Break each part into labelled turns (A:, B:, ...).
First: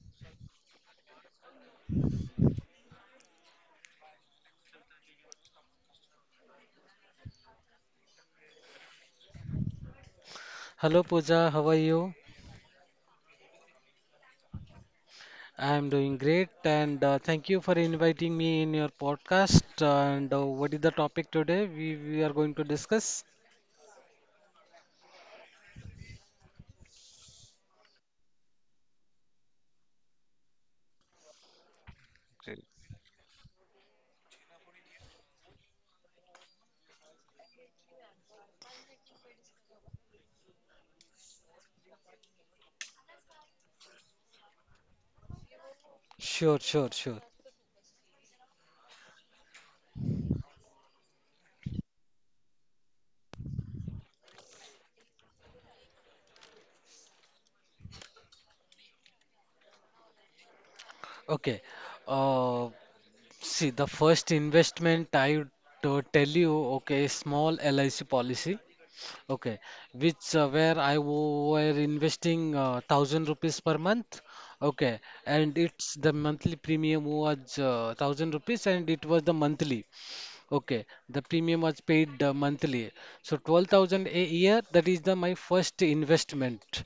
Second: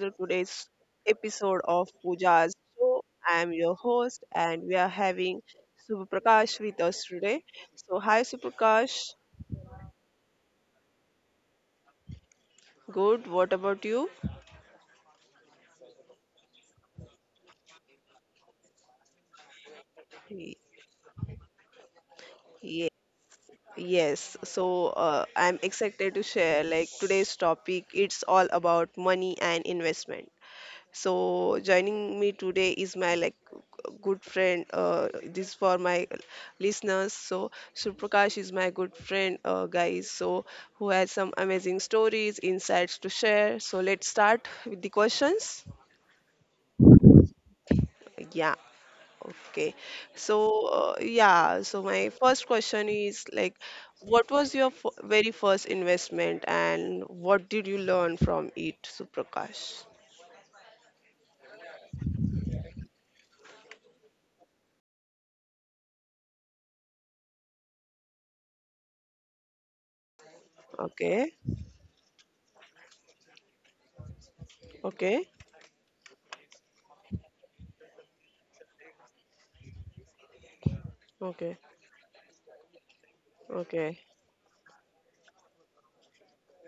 A: the today's episode of Pooja's Show. I am your host, and we are having Suprakash with us today. So, hi, Suprakash.
B: Hello Pooja, how are you?
A: Good. What about you?
B: I am doing great and thank you for inviting me in your podcast. And what is
A: Y-
B: the topic today we are going to
A: ye-
B: discuss?
A: Yes. So, I'm excited to share like today's topic. It's all about money and investment. So joining me today is my like good friend. This for my listeners. So Surprakash is my good friend, guys. So who has some amazing stories, insights to share. So let's start with the questions.
B: Sure, sure, sure.
A: Yeah. Okay. So yeah. So my first question is like, what was your very first investment, and what did you learn from it, Surprakash?
B: Okay. Uh, See, the first investment I would tell you, okay, small LIC policy, okay, which where I
A: Okay.
B: wo- were investing thousand rupees per month, okay,
A: Okay.
B: and it's the monthly premium was thousand rupees and it was the monthly. Okay, the premium
A: Okay.
B: was paid monthly. So 12,000
A: Okay.
B: a year, that is the my first investment.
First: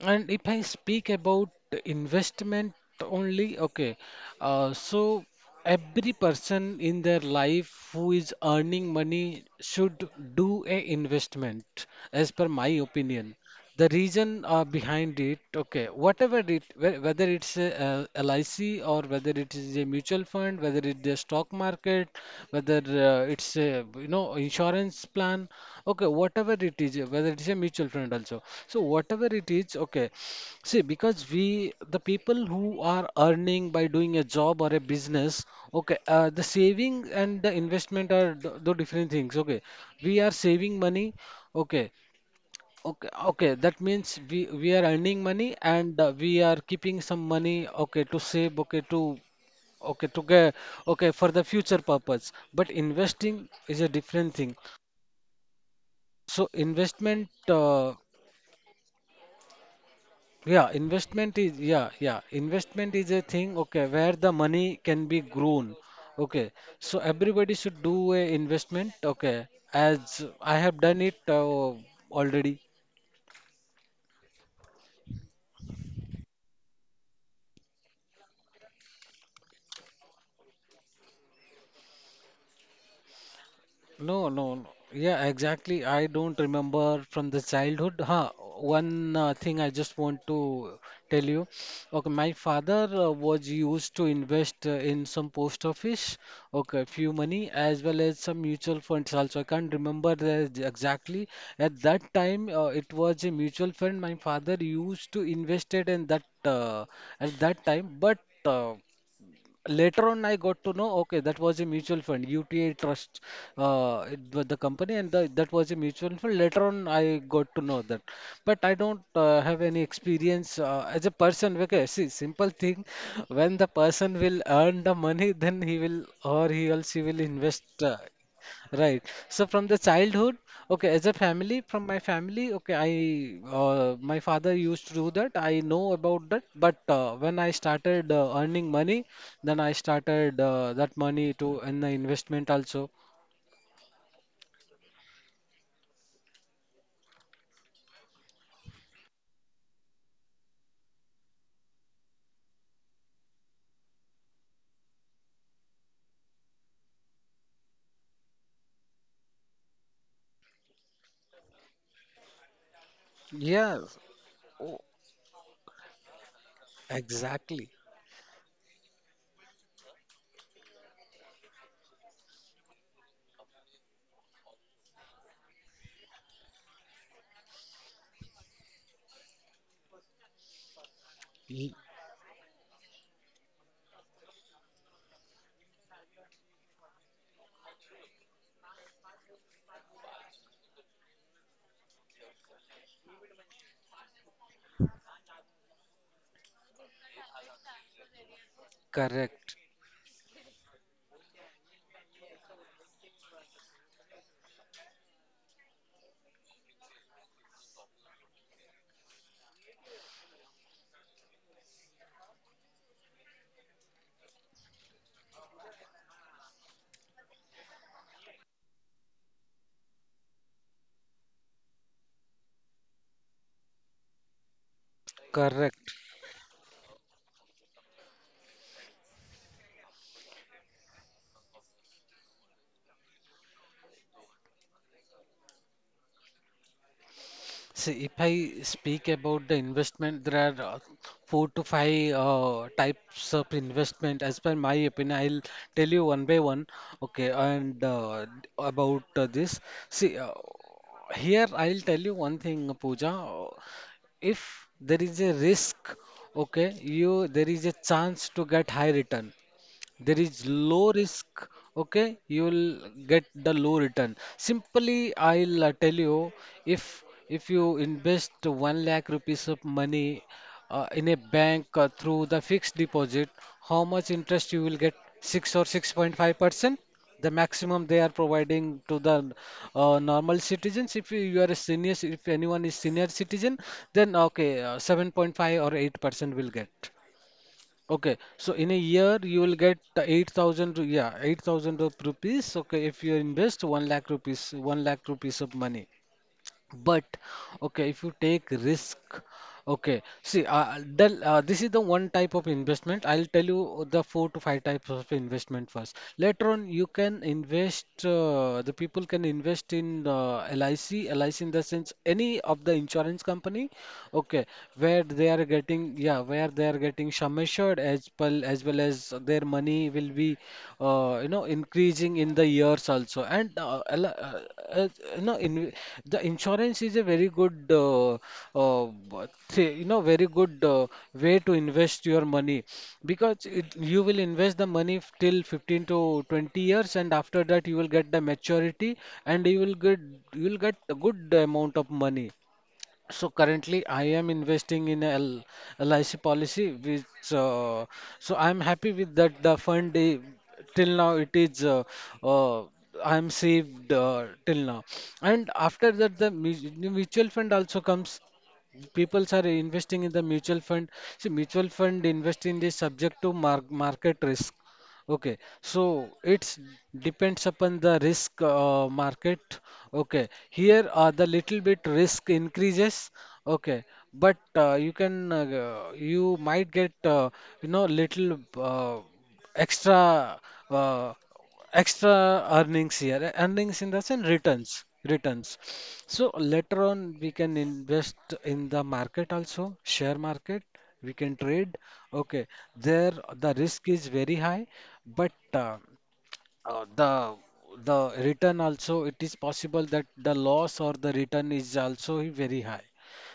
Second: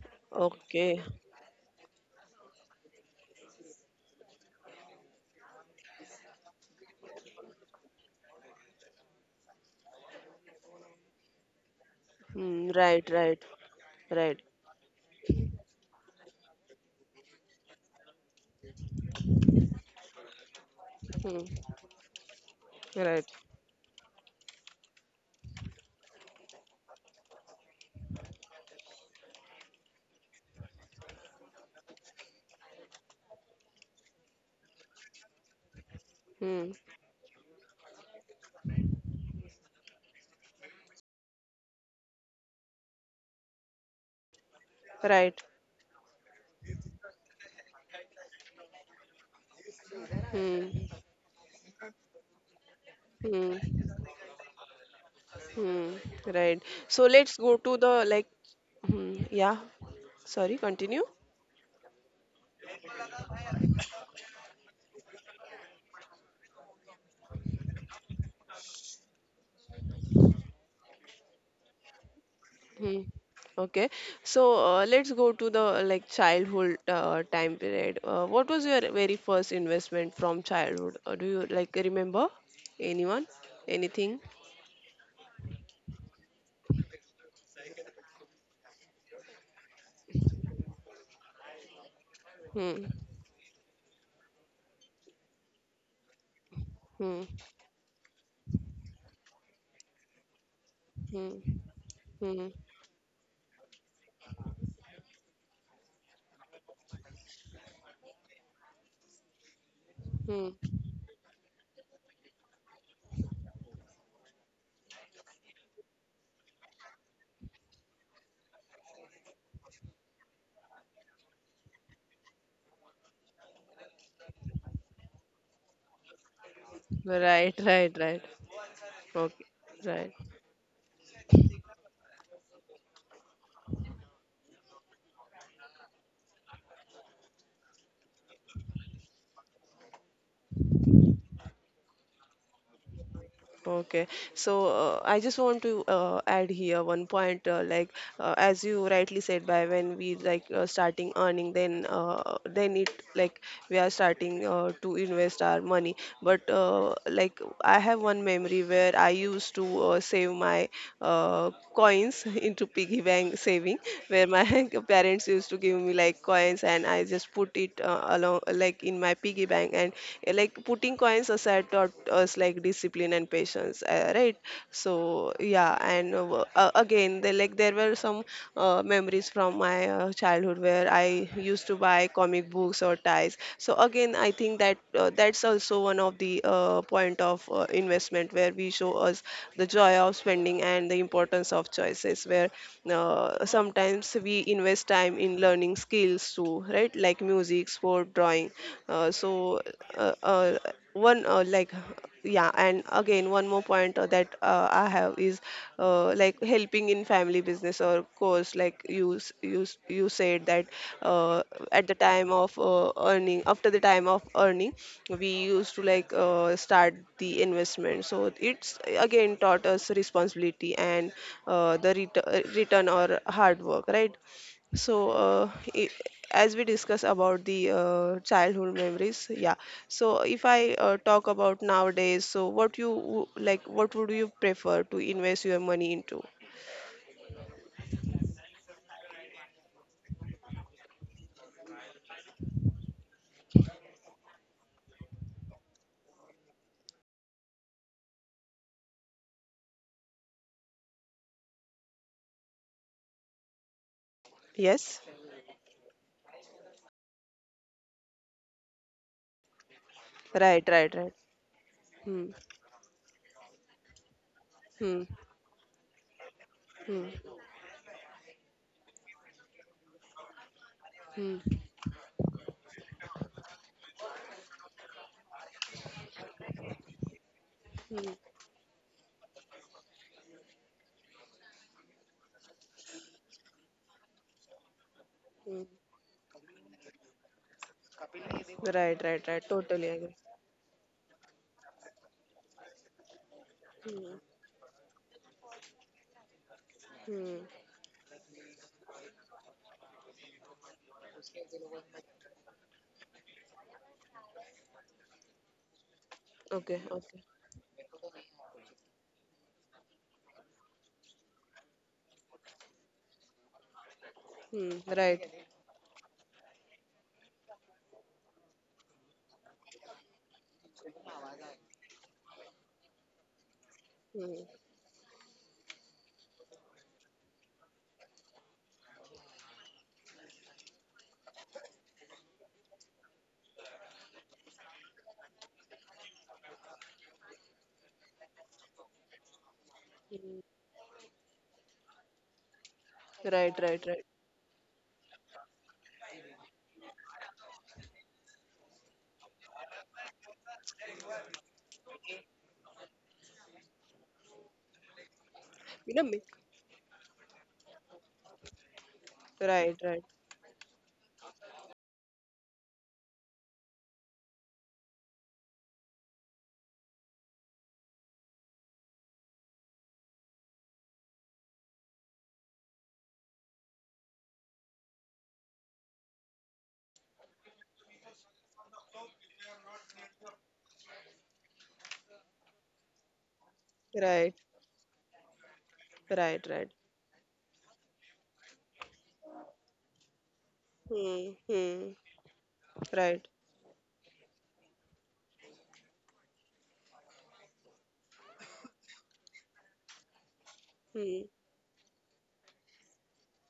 B: And if I
A: Okay.
B: speak about investment only, okay, so every person in their life who is earning money should do a investment, as per my
A: Mm, right,
B: opinion.
A: right,
B: The
A: right.
B: reason behind it, okay, whatever whether it's a, LIC, or whether it is a mutual fund, whether it's a stock
A: Mm,
B: market, whether
A: right.
B: it's a, you know, insurance plan, okay, whatever it is, whether it's a mutual fund also, so whatever it is, okay. See, because we, the people who are earning by doing a job or a business, okay, the
A: Mm,
B: saving and the investment are the different things, okay. We are saving money, okay. Okay, okay. That means we are earning
A: right.
B: money and we are keeping some money, okay, to save, okay, to okay, to get,
A: Mm,
B: okay, for the future purpose. But investing is a
A: mm,
B: different thing.
A: mm,
B: So
A: right. So
B: investment,
A: let's go to the like. Mm, yeah. Sorry.
B: yeah,
A: Continue.
B: investment is, yeah, yeah. Investment is a thing, okay, where the money can be grown. Okay, so everybody should do a investment, okay, as I have done it already.
A: Hmm. Okay. So let's go to the like childhood time period. What was your very first investment from childhood? Do you like remember? Anyone? Anything?
B: No, no, no. Yeah, exactly. I don't remember from the childhood. Huh. One thing I just want to tell you. Okay, my
A: Hmm.
B: father was used to invest in some post office, okay,
A: Hmm.
B: few money as well as some mutual funds also. I can't remember the
A: Hmm.
B: exactly. At that
A: Hmm.
B: time, it was a mutual fund my father used to invest it in that, at that time, but uh, later on I
A: Hmm.
B: got to know, okay, that was a mutual fund, UTA Trust, it was the company, and the, that was a mutual fund. Later on, I got to know that, but I don't have any experience as a person. Okay, see, simple thing, when the person will earn the money, then he will, or he or she will
A: Right.
B: invest.
A: Right. Right.
B: Right. So
A: Okay.
B: from the
A: Right.
B: childhood, okay, as a family, from my family, okay, I my father used to do that. I know about that, but when I started earning money, then I started that money to in the investment also.
A: Okay. So I just want to add here one point. Like as you rightly said, by when we like starting earning, then it like we are starting to invest our money. But like I have one memory where I used to save my coins into piggy bank saving,
B: Yes.
A: where my
B: Oh,
A: parents used to give me like coins, and I just
B: exactly.
A: put it along like in my piggy bank and like putting Getting coins also had taught us like discipline and patience, right? So yeah, and again, they, like there were some memories from my childhood where I
B: Ye-
A: used to buy comic books or ties. So again, I think that that's also one of the point of investment where we show us the joy of spending and the importance of choices. Where sometimes we invest time in learning skills too, right? Like music physics, for drawing. Uh,
B: Correct.
A: so uh, uh, one like yeah, and again one more point that I have is like helping in family business or course. Like you said that uh, at the time of earning after the time of earning, we used to like start the investment. So it's again taught us responsibility and the return or hard work, right? So
B: Correct.
A: as we discuss about the childhood memories, yeah. So if I talk about nowadays, so what like what would you prefer to invest your money into?
B: See, if I speak about the investment, there are four to five types of investment. As per my opinion, I'll tell you one by one. Okay, and about this, see, here I'll tell you one thing, Pooja. If there
A: Yes.
B: is a risk, okay, you there is a chance to get high return, there is
A: Right,
B: low
A: right, right.
B: risk, okay,
A: Hmm.
B: you will get the low return.
A: Hmm.
B: Simply I'll tell you, if
A: Hmm.
B: if you invest 1 lakh rupees of money in a
A: Hmm.
B: bank through the fixed deposit, how much interest you will get? 6 or 6.5%, the
A: Hmm.
B: maximum they are providing to the normal citizens. If you are a senior if anyone is senior citizen, then okay,
A: Hmm.
B: 7.5 or 8% will get. Okay, so in a
A: Right,
B: year
A: right, right,
B: you will get
A: totally
B: the
A: agree.
B: 8,000, yeah, 8,000 of rupees. Okay, if you invest 1 lakh
A: Hmm.
B: rupees, 1 lakh rupees of money. But
A: Hmm.
B: okay, if you take risk, okay, see, this is the one type of investment. I'll tell you the four to five types of investment first. Later on,
A: Okay,
B: you
A: okay.
B: can invest, the people can invest in LIC, LIC in the sense any of the insurance company, okay,
A: Hmm.
B: where
A: Right.
B: they are getting, yeah, where they are getting sum assured as well as their money will be, you know, increasing in the years also, and
A: Hmm.
B: uh, you know, in the insurance is a very good, uh, you know, very good way to invest your money. Because it, you will invest the money till 15 to 20 years, and after that you will get the maturity, and
A: Hmm.
B: you will get a good amount of money. So
A: Right, right,
B: currently,
A: right.
B: I am investing in a LIC policy, which uh, so I'm happy with that. The till now it is, uh, I'm saved till now, and after
A: You know
B: that
A: me.
B: the mutual fund also comes. People are
A: Right,
B: investing
A: right,
B: in the mutual fund. See, mutual fund investing is subject to market risk. Okay, so it's depends upon the risk market. Okay, here the little bit risk increases. Okay, but you might get, you know, little, extra uh, extra earnings here. Earnings in the sense
A: right,
B: returns, So
A: right, right.
B: later on, we can invest in the market also, share market, we
A: Hmm.
B: can trade.
A: Hmm.
B: Okay, there
A: Right.
B: the risk is very high, but the return also, it is possible that the loss or
A: Hmm.
B: the return is also very high.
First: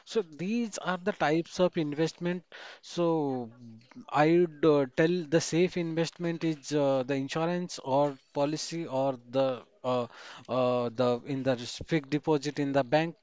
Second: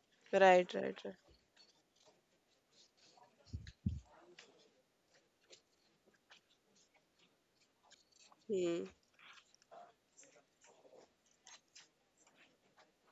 B: So
A: Right,
B: these are
A: right,
B: the
A: right.
B: types of investment. So I would tell the safe investment is the insurance or policy
A: Hmm.
B: or uh, the in the fixed deposit in the bank.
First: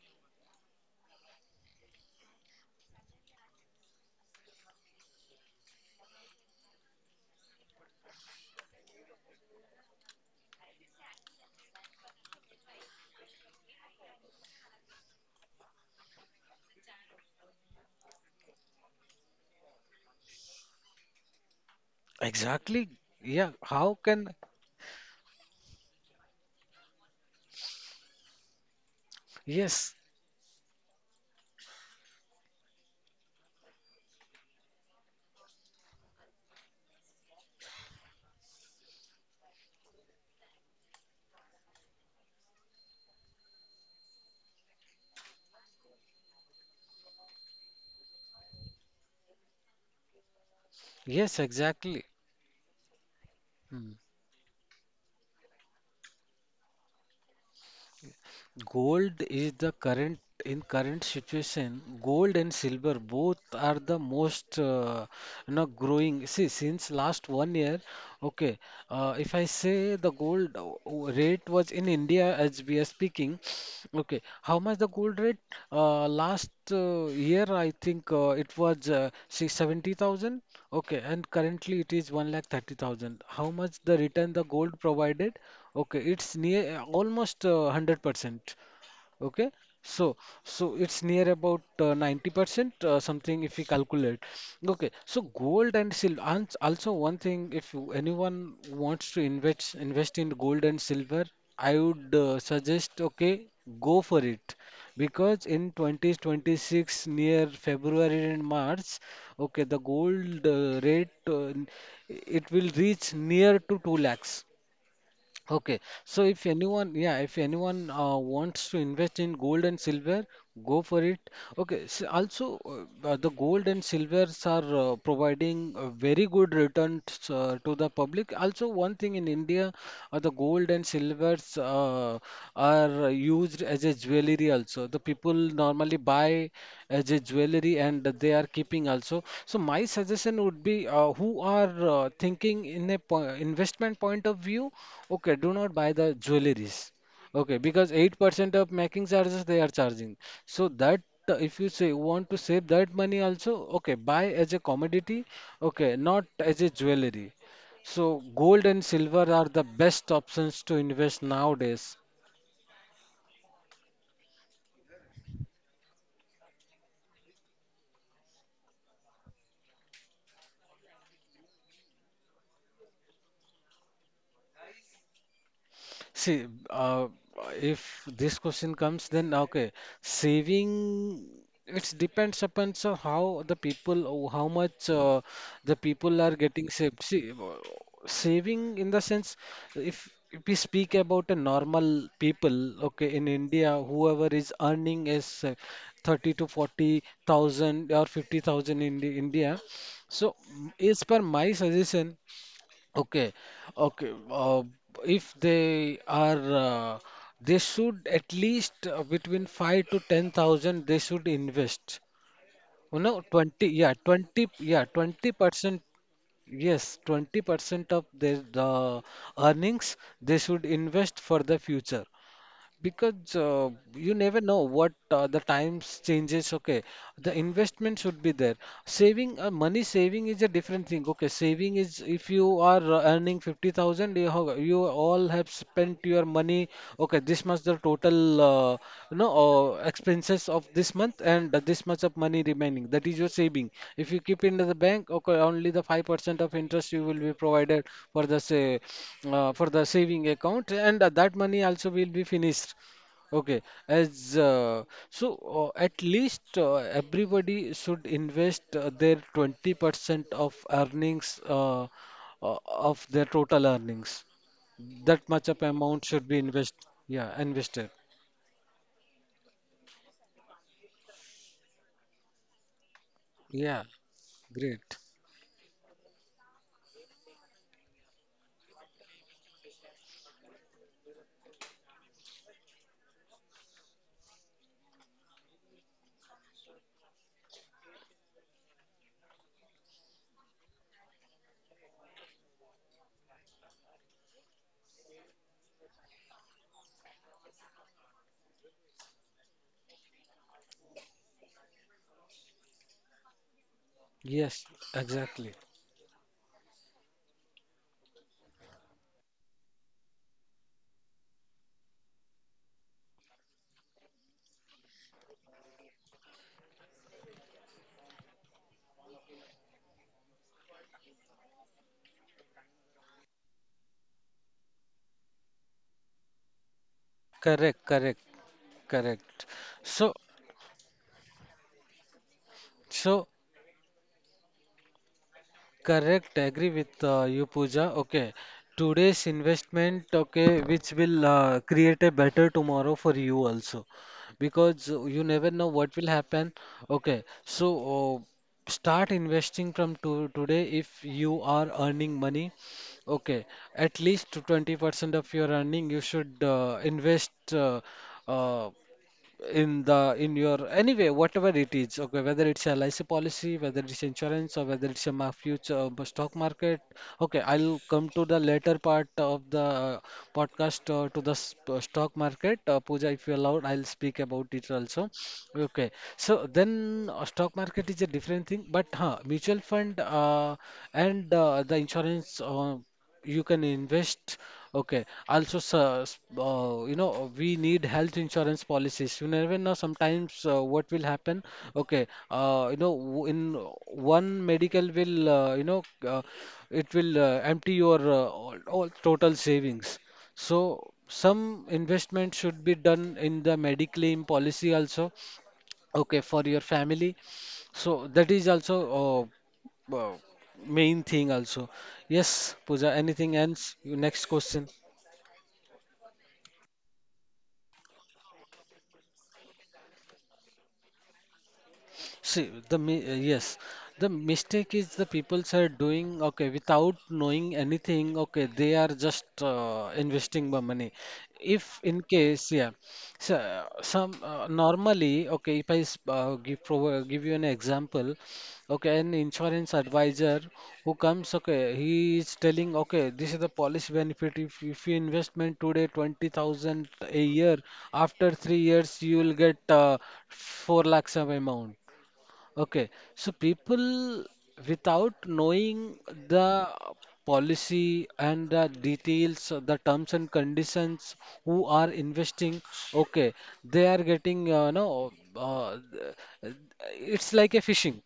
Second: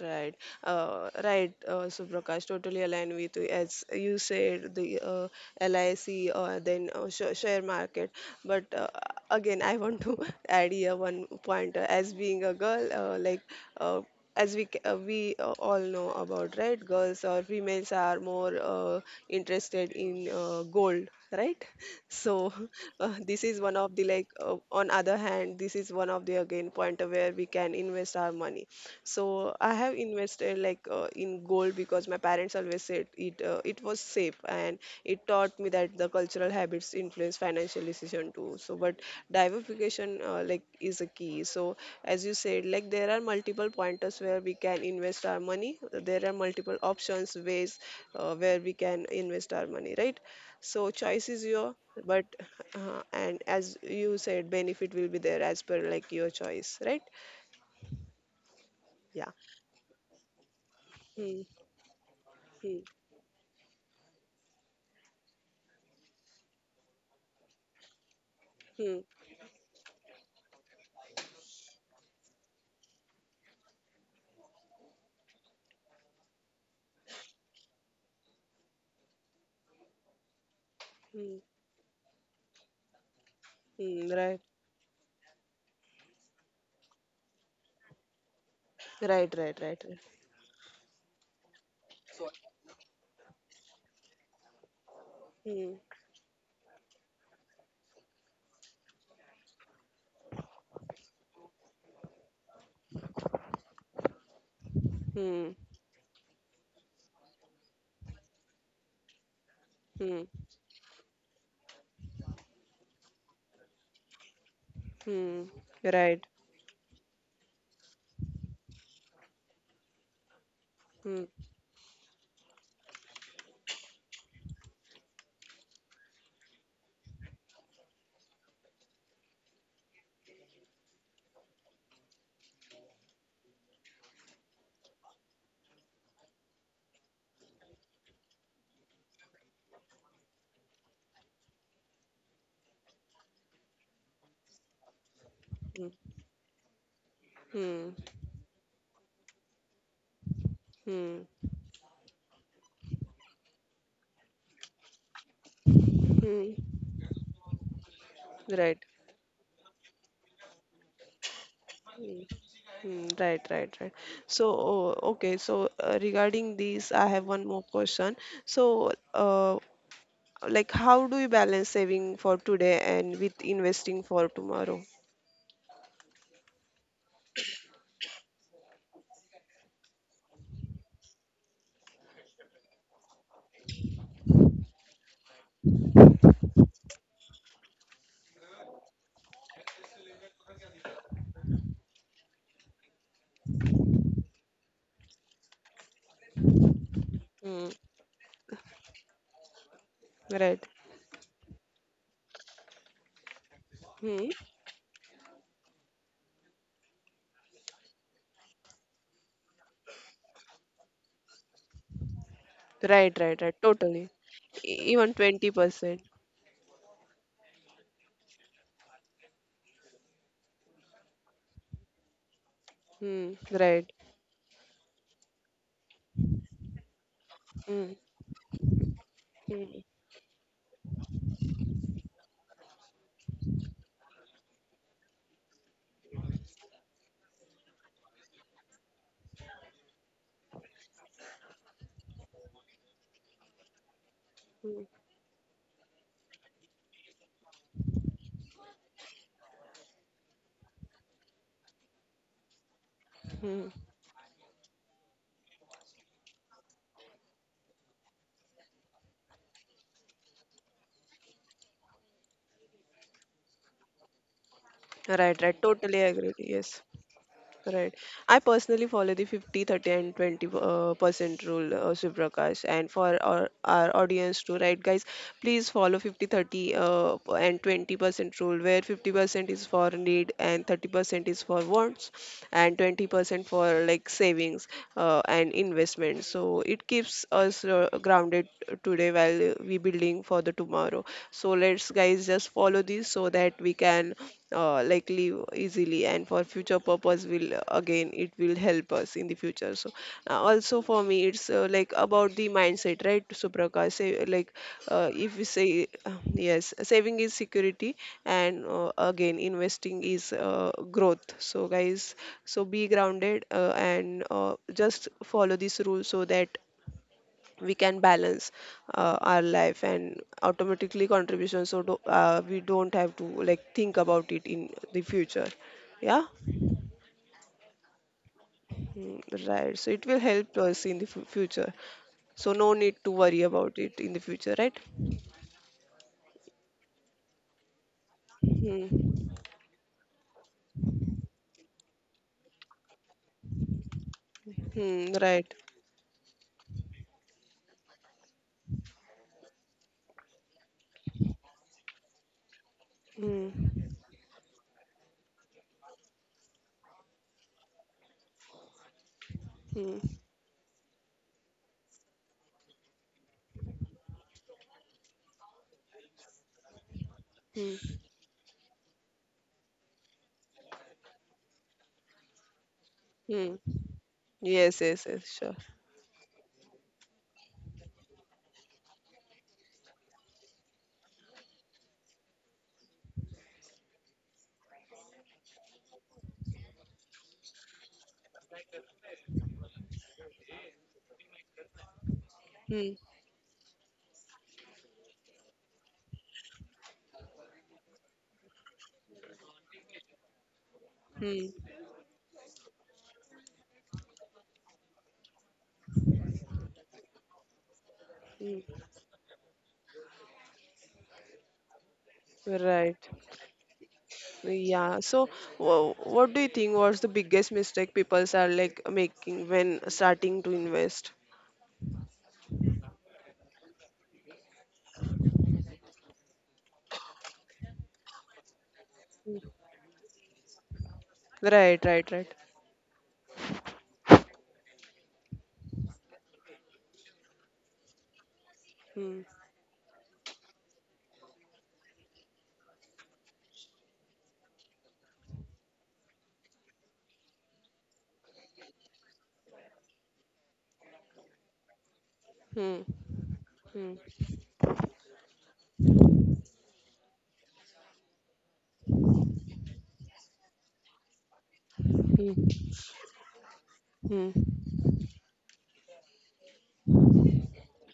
A: Right, right, Suprakash, totally aligned with you. As you said, the LIC, then sh share market. But again, I want to add here one point. As being a girl, like uh, we all know about, right? Girls or females are more interested in gold, right? So
B: Exactly. Yeah.
A: this is one
B: How
A: of the
B: can?
A: like on other hand, this is one of the again point where we can invest our money. So I
B: Yes.
A: have invested like in gold because my parents always said it it was safe and it taught me that the cultural habits influence financial decision too. So but diversification like is a key. So as you said, like there are multiple pointers where we can invest our money. There are multiple options ways where we can invest our money, right? So choice
B: Yes.
A: is your,
B: Exactly.
A: but and as
B: Hmm.
A: you said, benefit will be there as per like your choice, right?
B: Gold
A: Yeah.
B: is the current in current
A: Hmm.
B: situation. Gold and
A: Hmm.
B: silver both are the most, you know, growing. See, since last 1 year, okay.
A: Hmm.
B: If I say the gold rate was in India as we are speaking. Okay, how much the gold rate? Last year, I think it was 6,70,000. Okay, and
A: Hmm.
B: currently it is 1 lakh 30,000. How much the
A: Hmm.
B: return the
A: Right.
B: gold provided? Okay, it's near almost 100%.
A: Right.
B: Okay,
A: Right. Right. Right.
B: so so it's near about 90% something if we calculate. Okay, so
A: Hmm.
B: gold and silver. And also one thing, if anyone wants to invest in gold and silver, I would suggest, okay, go for it. Because
A: Hmm.
B: in 2026 near February and March, okay, the
A: Hmm.
B: gold rate it will reach near to 2 lakhs.
A: Hmm.
B: Okay, so
A: Right.
B: if anyone, yeah, if anyone wants to invest in gold and silver, go for it.
A: Hmm.
B: Okay, s also, the gold and silvers are providing very good returns to the public. Also, one thing in India, the gold and silvers are used as a jewelry also. The people normally buy as a jewelry and they are keeping also. So my suggestion would be, who are thinking in a po investment point of view. Okay, do not buy
A: Hmm.
B: the jewelries. Okay, because
A: Hmm.
B: 8% of making charges they are charging. So that,
A: Hmm.
B: if you say want to save that money also, okay, buy as a commodity, okay, not as a
A: Hmm.
B: jewelry. So gold
A: Right.
B: and silver are the best options to invest nowadays.
A: Hmm. Hmm. Right, right, right. So oh, okay. So regarding these, I have one more question. So like how do you balance saving for today and with investing for tomorrow?
B: See, if this question comes, then okay, saving, it depends upon, so how the people, how much the people are getting saved. See, saving in the sense, if we speak about a normal people, okay, in India, whoever is earning is 30 to 40
A: Hmm.
B: thousand or 50,000 in the India. So,
A: Right.
B: as per my suggestion. Okay, okay.
A: Hmm.
B: If they are, uh, they should at least, between five to ten thousand, they should invest. You
A: Right,
B: know,
A: right, right,
B: 20. Yeah,
A: totally.
B: 20.
A: E-
B: Yeah,
A: even
B: 20%.
A: 20%.
B: Yes, 20% of their the earnings they should invest for the future.
A: Hmm.
B: Because
A: Right.
B: you never know what, the times changes, okay, the
A: Hmm.
B: investment should be there. Saving,
A: Hmm.
B: money saving is a different thing, okay. Saving is, if you are earning 50,000, you all have spent your money, okay, this much the total, you know, expenses of this month, and this much of money remaining. That is your saving. If you keep in the
A: Hmm.
B: bank, okay, only the 5% of interest you will be provided for the say for the saving account, and that money also will be finished. Okay,
A: Hmm.
B: as so at least everybody should invest their 20% of earnings, of their total earnings. That
A: Right,
B: much of
A: right,
B: amount
A: totally
B: should be
A: agree.
B: invest,
A: Yes.
B: yeah, invested.
A: Right. I personally follow the 50, 30, and 20 percent rule, Suprakash. And for
B: Yeah,
A: our audience too,
B: great.
A: right, guys, please follow 50, 30, and 20% rule, where 50% is for need and 30% is for wants, and 20% for like savings and investment. So it keeps us grounded today while we building for the tomorrow. So let's, guys, just follow this so that we can like live easily and for future purpose will again it will help us in the future. So also for me it's like about the mindset, right? So, Suprakash say like
B: Yes,
A: if we
B: exactly.
A: say yes, saving is security and again investing is growth. So guys, so be grounded and just follow this rule so that we can balance our life and automatically contribution so do, we don't have to like think about it in the future, yeah.
B: Correct, correct,
A: Mm,
B: correct.
A: right, so it
B: So,
A: will help us in the future, so no need to
B: so,
A: worry about it in the future, right.
B: correct. Agree with you, Pooja. Okay,
A: Hmm.
B: today's investment, okay, which will create a better tomorrow for you also, because
A: Hmm,
B: you
A: right.
B: never know what will happen. Okay, so start investing from to today if you are earning money. Okay,
A: Hmm.
B: at least 20% of your earning you should invest. Uh, in the
A: Hmm.
B: in your anyway whatever it is, okay, whether it's a LIC policy, whether it's insurance, or whether it's a future stock market. Okay, I'll
A: Hmm.
B: come to the later part of the podcast, to the stock market. Pooja, if you
A: Hmm.
B: allowed, I'll speak about it
A: Yes,
B: also.
A: yes, yes, sure.
B: Okay, so then, stock market is a different thing, but mutual fund and the insurance, you can invest. Okay, also sir, you know, we need health insurance policies. You never know sometimes what will happen. Okay, you know,
A: Hmm.
B: in one medical will, it will empty your all total savings. So
A: Hmm.
B: some investment should be done in the mediclaim policy also, okay, for your family. So that is also
A: Hmm.
B: uh, uh, main thing also. Yes Pooja,
A: Right.
B: anything else, your next question?
A: Yeah, so what do you think was the biggest mistake people are like making when starting to invest?
B: See, yes, the mistake is the people are doing, okay, without knowing anything. Okay, they are just
A: Hmm.
B: investing the money. If
A: Right,
B: in
A: right, right.
B: case, yeah, so some normally, okay, if I give you an example, okay, an
A: Hmm.
B: insurance advisor who comes, okay, he is telling, okay, this is the policy benefit. If you investment today 20,000 a year, after 3 years you will get 4 lakhs of amount. Okay,
A: Hmm.
B: so
A: Hmm.
B: people without knowing the policy and the details, the terms and conditions, who are
A: Hmm.
B: investing, okay, they are
A: Hmm.
B: getting, no, th- it's like a fishing.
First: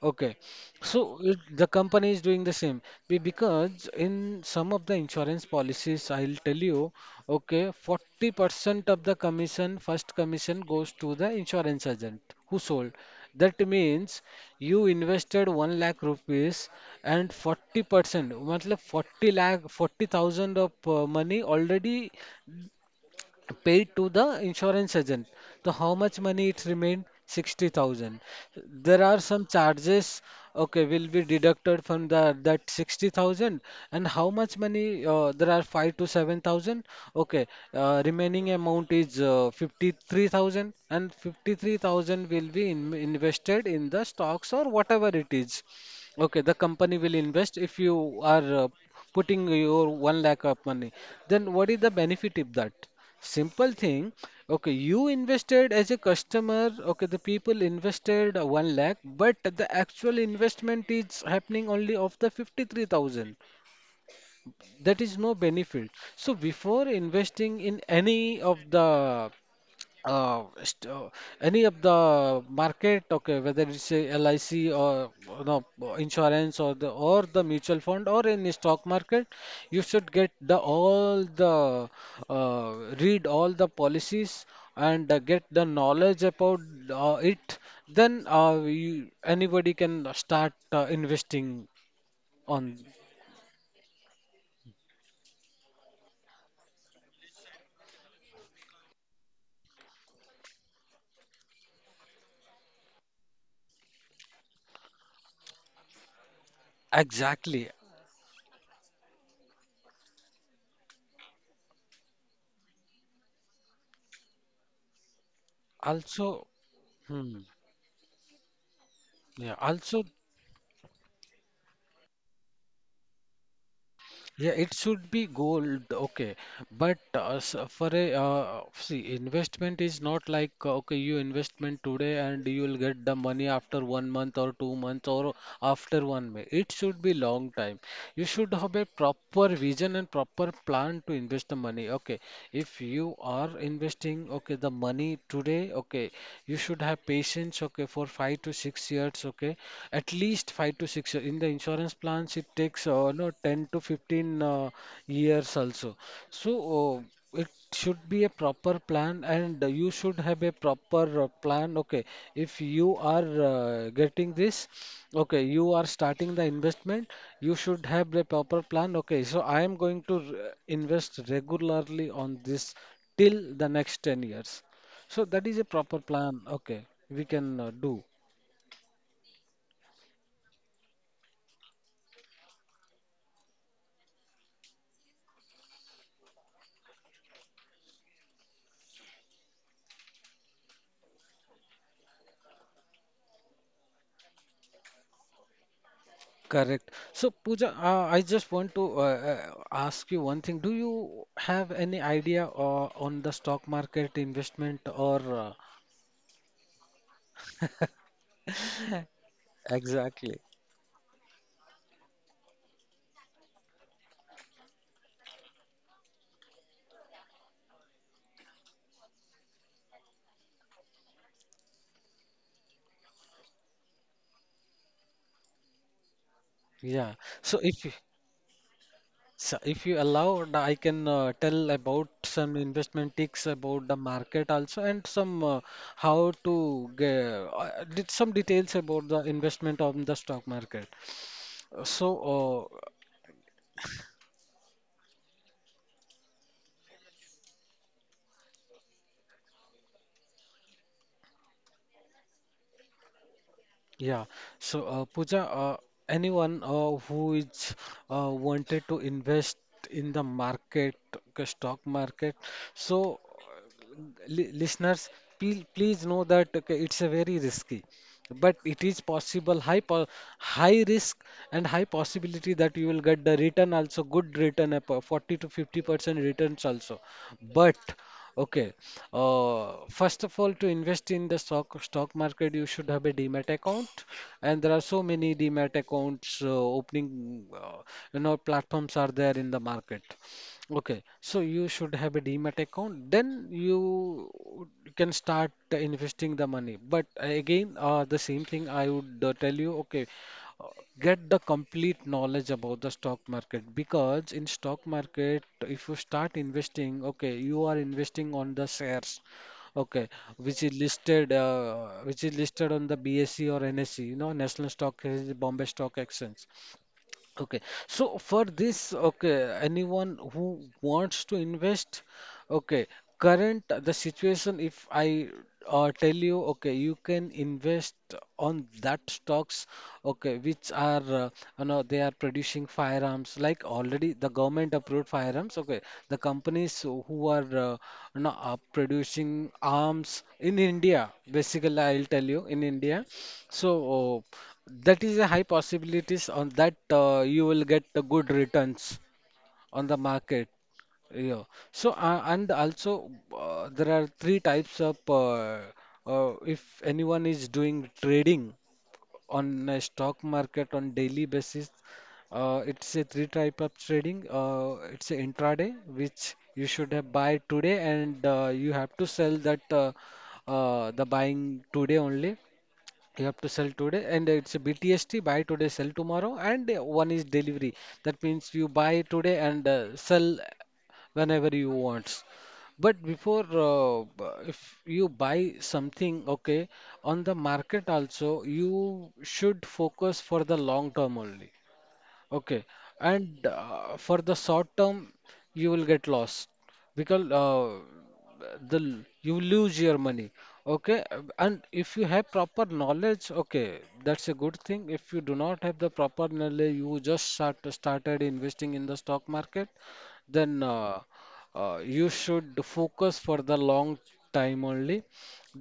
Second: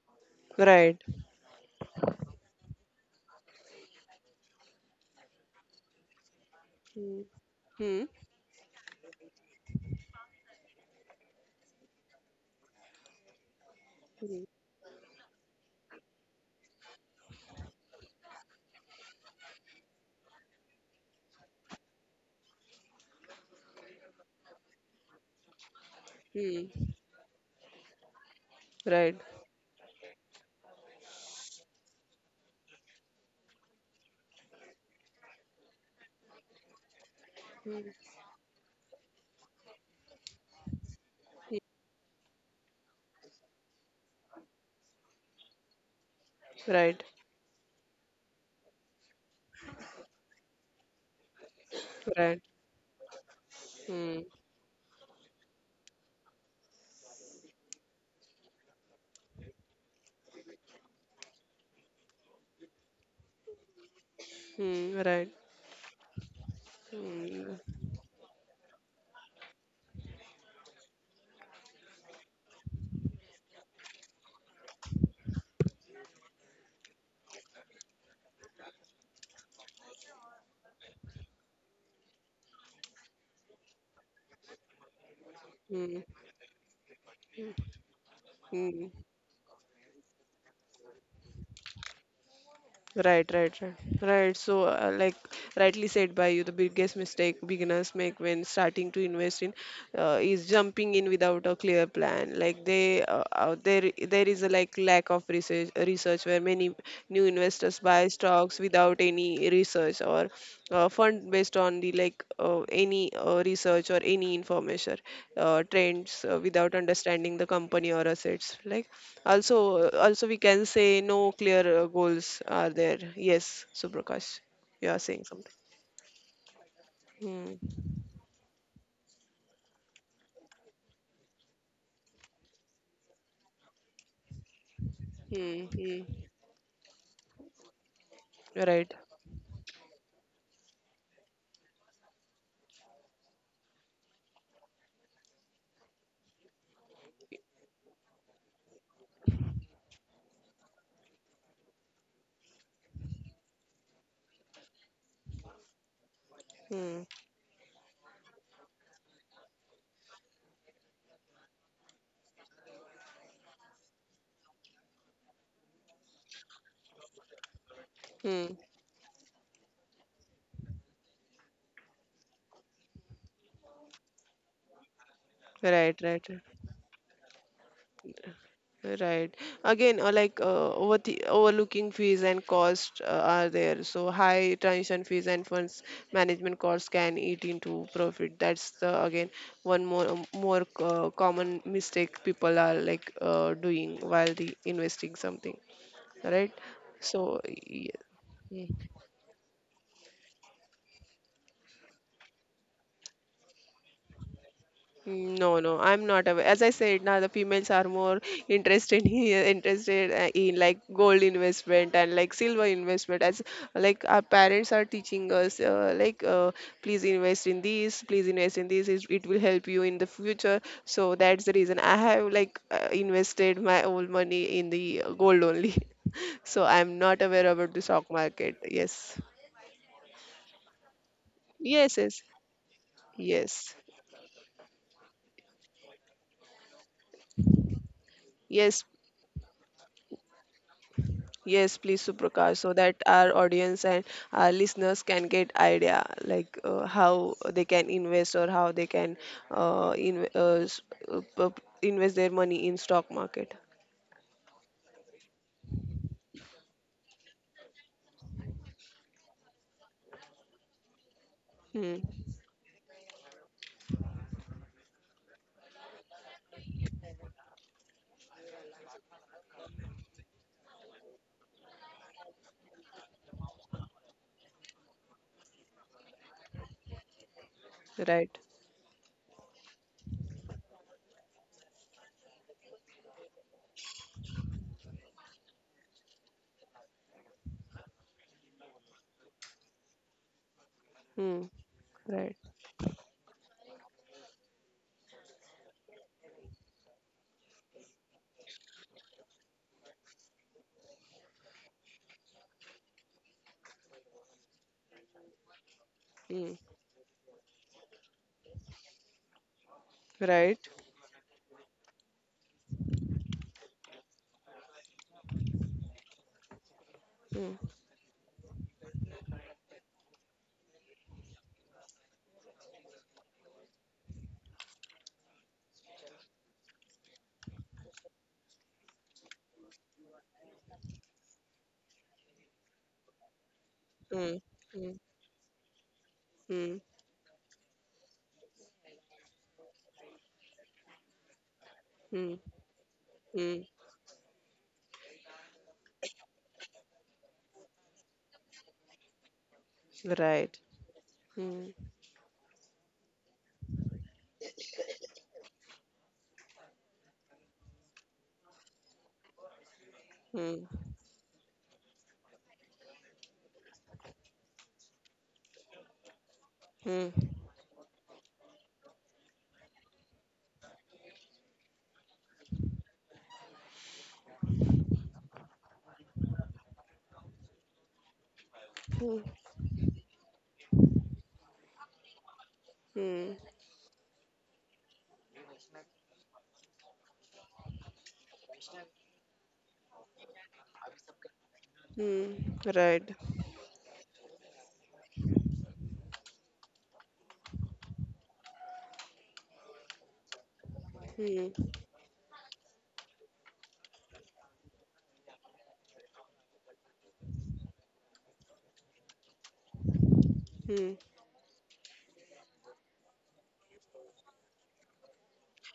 B: Okay,
A: Right.
B: so it, the company is doing the same. Because in some of the insurance policies, I'll tell you,
A: Hmm.
B: okay,
A: Hmm.
B: 40% of the commission, first commission goes to the insurance agent who sold. That means
A: Hmm.
B: you invested 1 lakh rupees and 40%, मतलब 40 lakh, 40,000 of money already paid to the insurance agent. So how much money it
A: Hmm.
B: remained? 60,000. There are
A: Right.
B: some charges, okay, will be deducted from the that 60,000. And how much money? There are 5 to 7,000. Okay, remaining amount is 53,000, and 53,000 will be invested in the stocks or whatever it is. Okay, the company
A: Right.
B: will invest if you are putting your 1 lakh of money. Then what is the
A: Right.
B: benefit of that? Simple
A: Hmm.
B: thing. Okay, you invested as a customer. Okay, the people invested 1 lakh, but the actual investment is happening only of the 53,000.
A: Hmm.
B: That is
A: Right.
B: no benefit. So before
A: Hmm.
B: investing in any of the uh, st- uh, any of the market, okay, whether it's a LIC or you know, insurance or the mutual fund or in the stock market, you should get the all the uh, read all the policies and get the
A: Hmm. Hmm.
B: knowledge about it. Then
A: Hmm.
B: anybody can start investing on.
A: Right, right, right, right. So, like rightly said by you, the biggest mistake beginners make when starting to invest in is jumping in without a clear plan. Like they, there, there is a like lack of research, research where many new
B: Exactly.
A: investors buy stocks without any research or fund based on the like any research or any information trends
B: Also,
A: without understanding
B: hmm,
A: the company or assets like.
B: yeah.
A: Also
B: Also,
A: also we can say no clear goals are there. Yes, Suprakash,
B: yeah, it
A: you are
B: should be
A: saying something.
B: gold, okay. But
A: Hmm.
B: for a see, investment is not like okay, you investment today and you will get the money after 1 month or 2 months or
A: Hmm. Hmm.
B: after 1 month. It should be long time. You should have a
A: Right.
B: proper vision and proper plan to invest the money. Okay, if you are investing, okay, the money today, okay, you should have patience, okay, for 5 to 6 years, okay, at least 5 to 6 years. In the insurance plans it takes no 10 to 15 years also. So
A: Hmm.
B: it should be a proper plan, and you should have a proper plan, okay? If you are getting this, okay, you are starting the investment, you should have
A: Hmm.
B: a proper plan. Okay, so I am going to invest regularly on this till the next 10 years. So that is
A: Right,
B: a
A: right.
B: proper plan, okay, we can do.
A: Right. Again, like over the overlooking fees and cost are there. So high transition fees and funds management costs can eat into profit. That's the again one more more common mistake people are like doing while the investing something. Right.
B: Correct.
A: So
B: So, Pooja, I just
A: yeah.
B: want to ask you one thing. Do you have any idea on the stock market investment or
A: Mm, no, no, I'm not aware. As I said, now the females are more interested in, interested
B: exactly.
A: in like gold investment and like silver investment. As like our parents are teaching us, like please invest in these, please invest in this. It will help you in the future. So that's the reason I have like invested my old money in the gold only. So I'm not
B: Yeah.
A: aware about
B: So
A: the
B: if you-
A: stock market. Yes,
B: so if you allow, I can tell
A: yes, yes,
B: about some investment tips
A: yes,
B: about the market also and some how to get did some
A: yes.
B: details about the investment on the stock market.
A: Yes,
B: Uh,
A: please,
B: So
A: Suprakash, so
B: uh,
A: that our audience and our listeners can get idea like how they can invest or how they can uh, in, uh, s- invest their money in stock market.
B: Yeah. So, Pooja, anyone who is wanted to invest in the market, the stock
A: Hmm.
B: market, so listeners, please know that, okay, it's a very risky, but it is possible high risk and high possibility that you will get the return also, good return, 40 to 50% returns also. But
A: Right.
B: okay, first of all, to invest in the stock market, you should have a demat account, and there are so many demat accounts opening, platforms are there in the market. Okay,
A: Hmm.
B: so you should
A: Right.
B: have a demat account, then you can start investing the money. But again, the same thing I would tell you, okay, uh, get the complete knowledge about the stock market, because in stock market, if you
A: Hmm.
B: start investing, okay, you are investing on the shares, okay,
A: Right.
B: which is listed on the BSE or NSE, you know, National Stock Exchange, Bombay Stock Exchange.
A: Hmm.
B: Okay, so for this, okay, anyone who wants to invest, okay, current the situation, if I tell you, okay, you can invest on that stocks, okay, which are, they are producing firearms, like already
A: Hmm.
B: the government
A: Hmm.
B: approved firearms, okay, the
A: Hmm.
B: companies who are, are producing arms in India, basically, I'll
A: Hmm.
B: tell you, in India.
A: Hmm.
B: So that is a high possibilities on that you will get the good returns on the
A: Right.
B: market. Yeah.
A: Hmm.
B: So and also there are three types of if anyone is doing trading on a stock
A: Hmm.
B: market on daily basis, it's a three type of trading. It's a intraday, which you should
A: Hmm.
B: have buy today, and you have to sell that, the buying today only. You have to sell today, and it's a BTST. Buy today, sell tomorrow, and one is delivery. That means you buy
A: Hmm.
B: today and sell whenever you want. But
A: Hmm.
B: before, if you buy something, okay, on the market also, you should focus for the long term only.
A: Hmm.
B: Okay,
A: Right.
B: and for the short term, you will get lost because you lose your money. Okay,
A: Hmm.
B: and if you have proper knowledge, okay, that's a good thing. If you do not have the proper knowledge, you just started investing in the stock market, then
A: Hmm,
B: you should focus for the long time only.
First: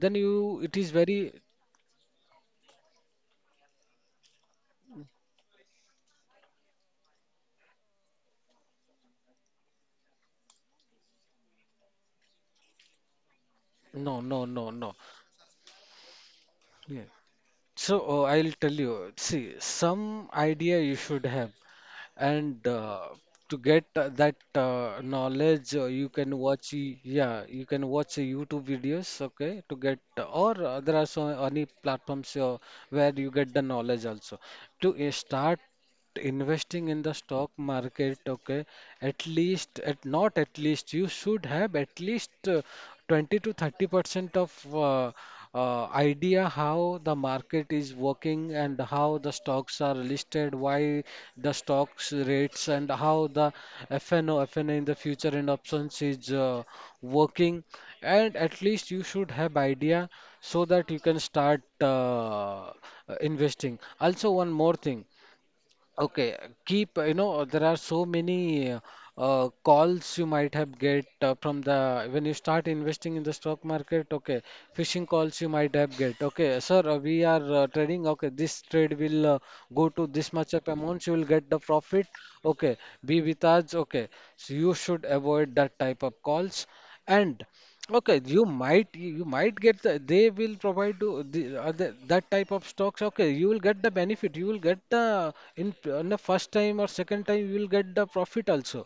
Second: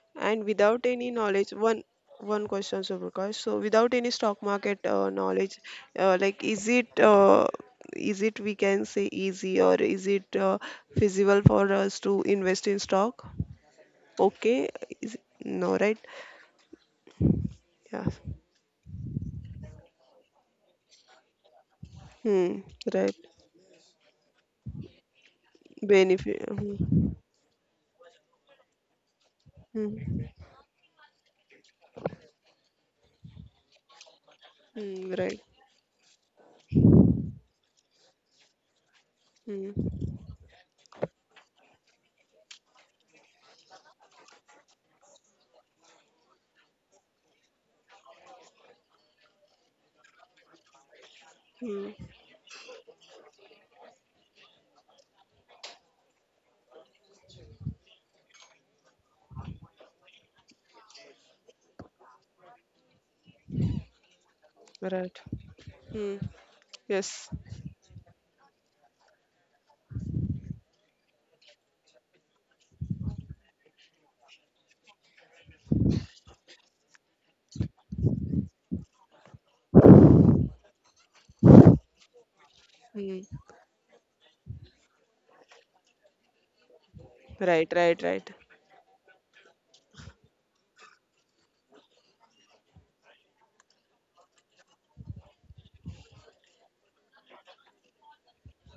B: Then you
A: and
B: it
A: without
B: is
A: any
B: very.
A: knowledge, one one question, Suprakash. So without any stock market knowledge, like is it we can say easy or is it feasible for us to invest in stock?
B: No, no,
A: Okay,
B: no, no.
A: is it, no, right?
B: Yeah. So
A: Yeah.
B: I'll tell you, see, some idea you should have, and
A: Hmm, right.
B: to get that knowledge, you can
A: Benefit.
B: watch,
A: Hmm.
B: yeah, you can watch YouTube videos, okay, to get,
A: Hmm.
B: or there are so any platforms where you get the knowledge also. To
A: Hmm. Right.
B: start investing in the stock market, okay, at least
A: Hmm.
B: at not at least you should have at least 20 to 30% of idea how the market is working, and how the stocks are listed, why the
A: Hmm.
B: stocks rates, and how the FNO FNA in the future and options is working, and at least you should have idea, so that you can start investing also. One more thing,
A: Right. Hmm.
B: okay, keep, you
A: Yes.
B: know, there are so many calls you might have get from the when you start investing in the stock market. Okay, phishing calls you might have get. Okay, sir, we are trading. Okay, this trade will go to this much of amount. You will get the profit. Okay, be with
A: Hmm.
B: us. Okay, so you should avoid that type of calls. And
A: Right, right,
B: okay,
A: right,
B: you might get the, they will provide to the that type of stocks. Okay, you will get the benefit. You will get the in the first time or second time you will get the profit also.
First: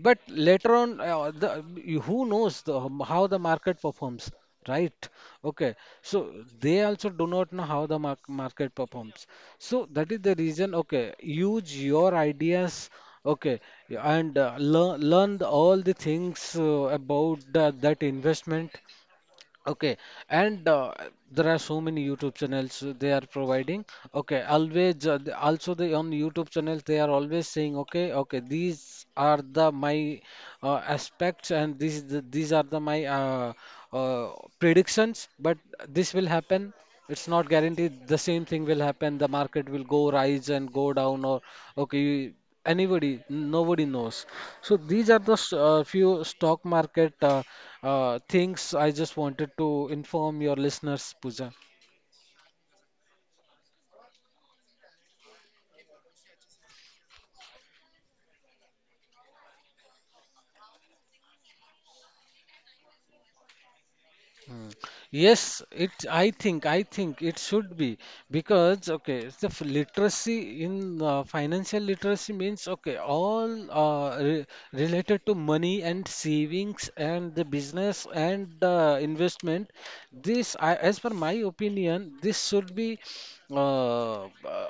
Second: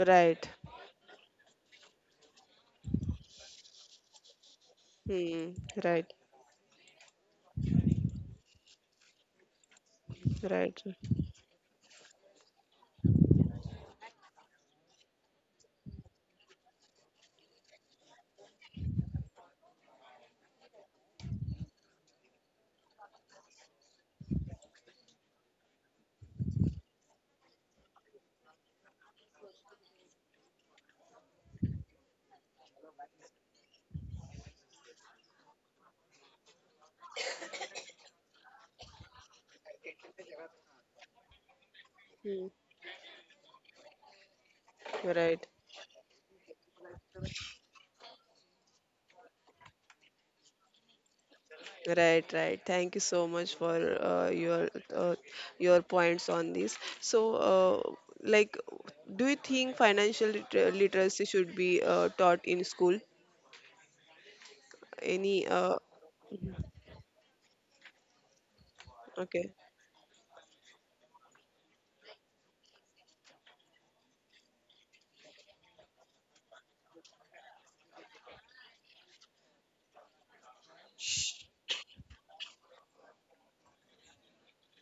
B: But later on, who knows the, how the market performs, right?
A: Hmm.
B: Okay,
A: Right,
B: so they also do not know how the market performs. So that is the
A: right.
B: reason. Okay, use your ideas. Okay, and uh, learn all the things about the, that investment. Okay, and there are so many YouTube channels they are providing. Okay, always also they on YouTube channels they are always saying, okay, okay, these are the my aspects, and these are the my uh, predictions. But this will happen, it's not guaranteed the same thing will happen. The market will go rise and go down or okay,
A: Hmm.
B: anybody nobody knows. So these are the
A: Right.
B: few stock market things I just wanted to inform your listeners, Pooja.
A: Right, right. Thank you so much for uh, your points on this. So, like, do you think financial literacy should be taught in school? Any?
B: Yes, it. I think. I think it should be, because okay, it's
A: Okay.
B: the literacy in financial literacy means okay, all re related to money and savings and the business and investment. This, I, as per my opinion, this should be uh, uh,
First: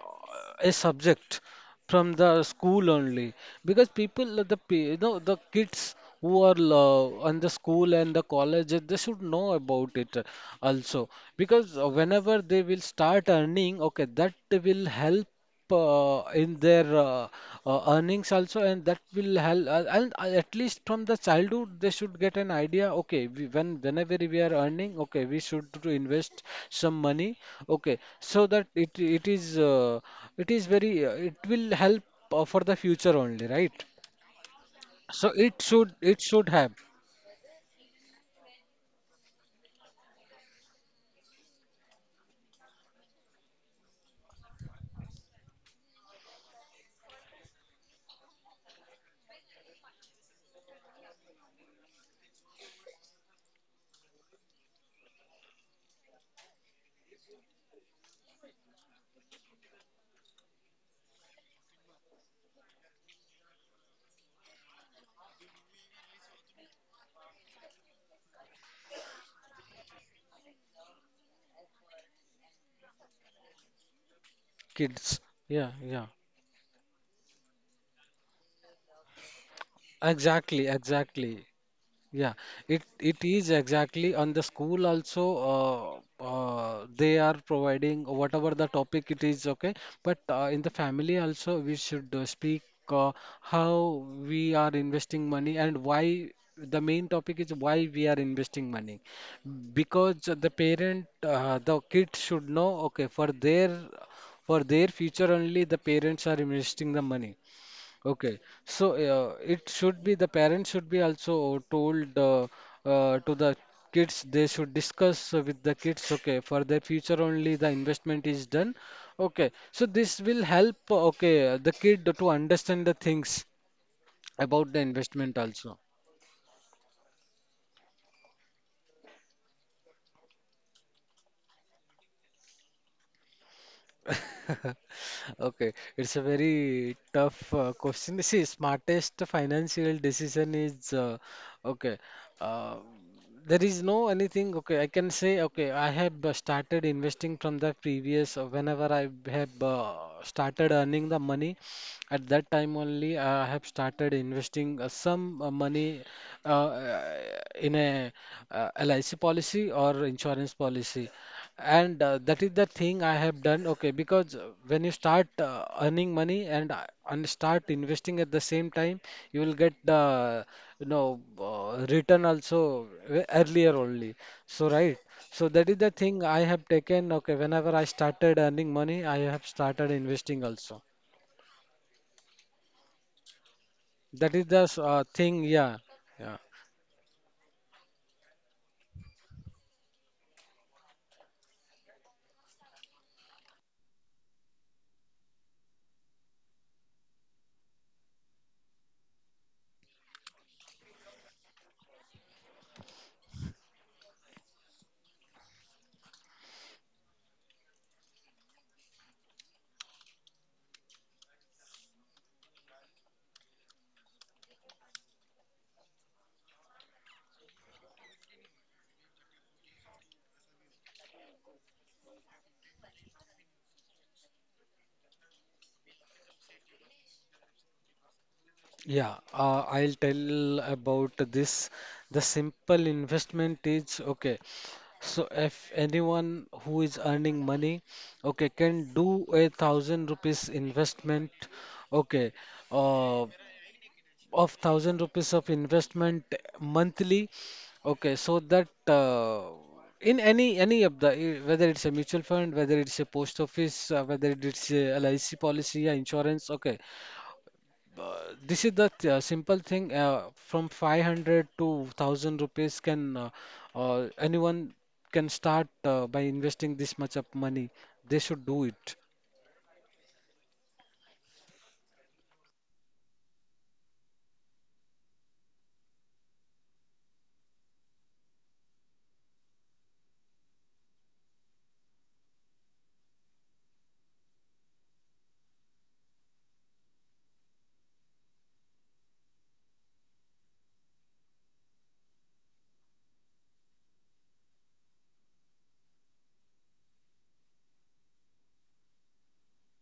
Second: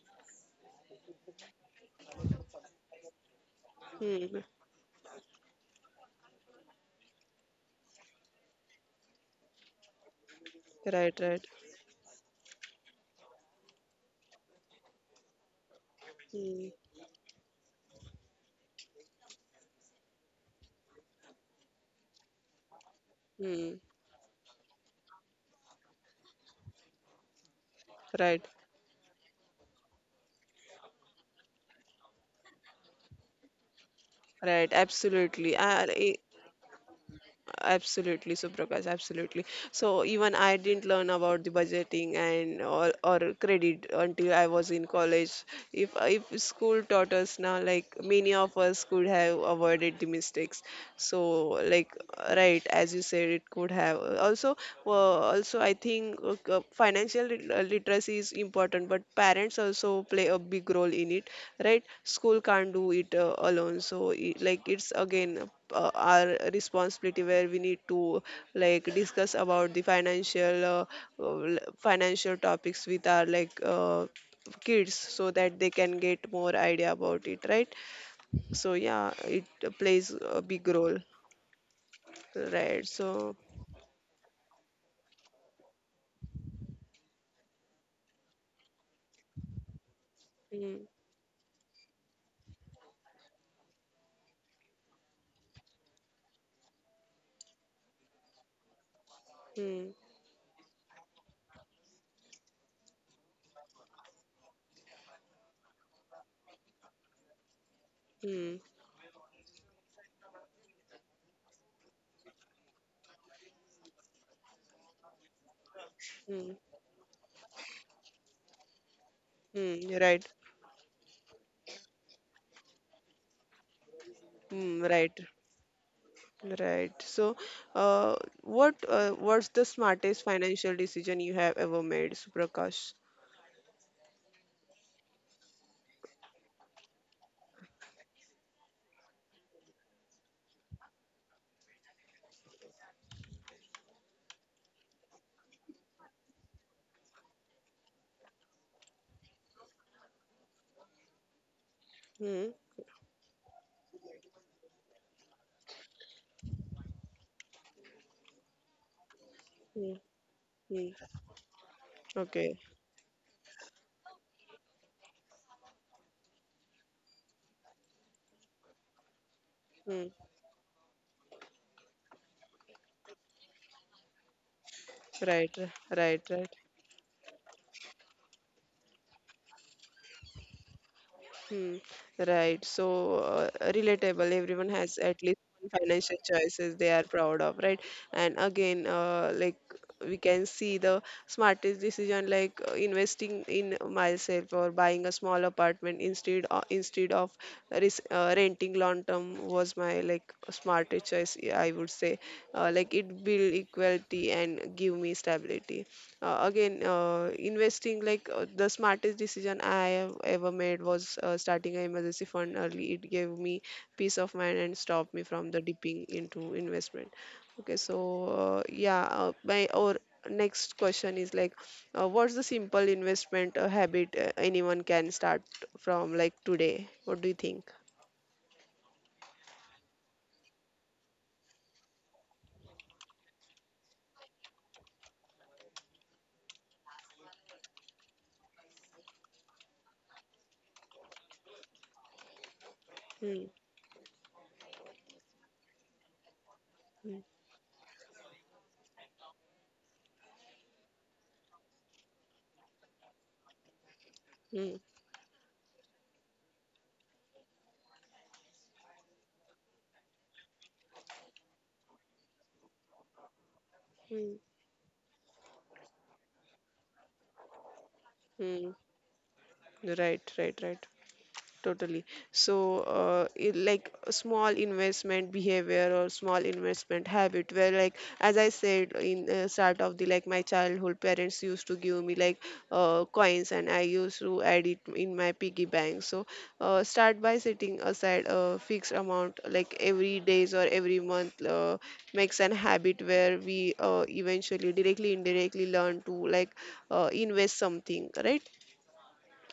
B: a subject from the school only, because
A: Hmm.
B: people the you know the kids who are on the school and the college they should know about it also,
A: Right, right.
B: because whenever they will start earning okay, that will help in
A: Hmm.
B: their earnings also, and that will help and at least from the childhood they should get an idea okay, we, when
A: Hmm.
B: whenever we are earning okay, we should to invest some money, okay, so
A: Right,
B: that it is it is very, it will help for the future only, right?
A: right.
B: So
A: Absolutely.
B: it should have
A: Absolutely, Suprakash, absolutely. So even I didn't learn about the budgeting and or credit until I was in college. If school taught us now, like many of us could have avoided the mistakes. So like right, as you said, it could have also also I think financial literacy is important, but parents also play a big role in it, right? School can't do it alone, so it's again our responsibility where we need to like discuss about the financial financial topics with our kids
B: kids.
A: so that
B: Yeah,
A: they
B: yeah.
A: can get more idea about it, right? So yeah, it plays a
B: Exactly,
A: big role,
B: exactly. Yeah, it
A: right?
B: it
A: So
B: is exactly on the school also they are providing whatever the topic it is okay, but in the
A: mm,
B: family also we should speak uh, how we are investing money and why. The main topic is why we are investing money,
A: mm,
B: because the parent the kids should know okay, for their future only the parents are investing the money. Okay,
A: mm,
B: so it should be the parents should be also told to the kids. They should discuss with the kids. Okay,
A: mm,
B: for their future only the investment is done. Okay, so this
A: right.
B: will help. Okay, the kid to understand the things about the
A: Right,
B: investment also.
A: right. So uh, what's the smartest financial decision you have ever made, Suprakash?
B: Okay, it's a very tough question. See, smartest financial decision is okay. Uh, there is no anything. Okay, I can say okay. I have started investing from the previous. Whenever I have started earning the money, at that
A: Hmm.
B: time only I have started investing some money uh, in a LIC policy
A: Hmm.
B: or insurance
A: Hmm.
B: policy. And
A: Okay.
B: that is the thing I have done, okay, because when you start earning money and and start investing at the same time, you will get
A: Hmm.
B: the you know return also earlier only. So right, so
A: Right,
B: that is the thing
A: right,
B: I
A: right.
B: have taken. Okay, whenever I started earning money, I have started investing also.
A: Hmm. Right. So
B: That
A: relatable.
B: is the
A: Everyone has at least
B: thing.
A: one
B: Yeah,
A: financial
B: yeah.
A: choices they are proud of, right? And again, like we can see the smartest decision, like investing in myself or buying a small apartment instead of renting long term was my like smartest choice, I would say. Like it build equality and give me stability. Again Investing, like the smartest decision I have ever made was starting an emergency fund early. It gave me peace of mind and stopped me from the dipping into investment. Okay, so yeah my or next question is like what's the simple investment habit anyone can start from like today? What do you think?
B: Yeah, I'll tell about this. The simple investment is okay. So if anyone who is earning money, okay, can do a thousand rupees investment, okay, uh,
A: Hmm,
B: of thousand rupees of investment
A: hmm,
B: monthly, okay, so that in any of the whether it's a mutual fund, whether it's a post office, whether it's
A: hmm,
B: a LIC policy, yeah, insurance, okay, this is the simple thing from 500 to 1000 rupees can
A: hmm,
B: anyone can start by investing this much of money. They should do
A: hmm.
B: it.
A: Right, right, right. Totally. So like a small investment behavior or small investment habit where, like as I said, in start of the like my childhood, parents used to give me like coins and I used to add it in my piggy bank. So start by setting aside a fixed amount like every days or every month makes an habit where we eventually directly indirectly learn to like invest something, right?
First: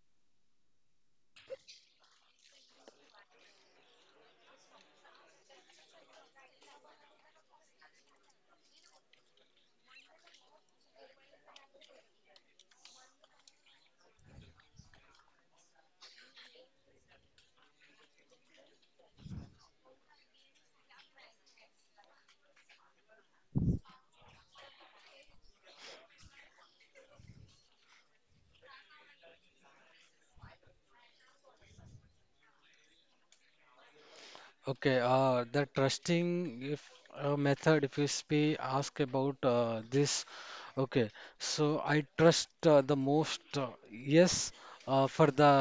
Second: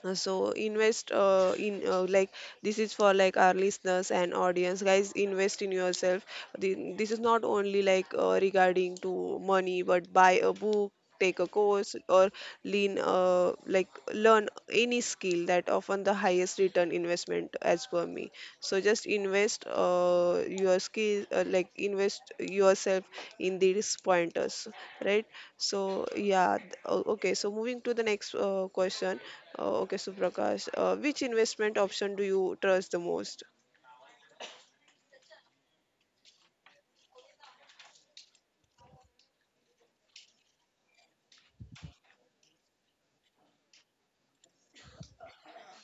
A: So invest in like, this is for like our listeners and audience, guys, invest in yourself. The- this is not only like regarding to money, but buy a book, take a course, or lean like learn any skill that often the highest return investment, as per me. So just invest your skill, like invest yourself in these pointers, right? So yeah. Okay, so moving to the next question. Okay, Suprakash, which investment option do you trust the most?
B: Okay, the trusting if method, if you speak, ask about this. Okay, so I trust the most, yes, for the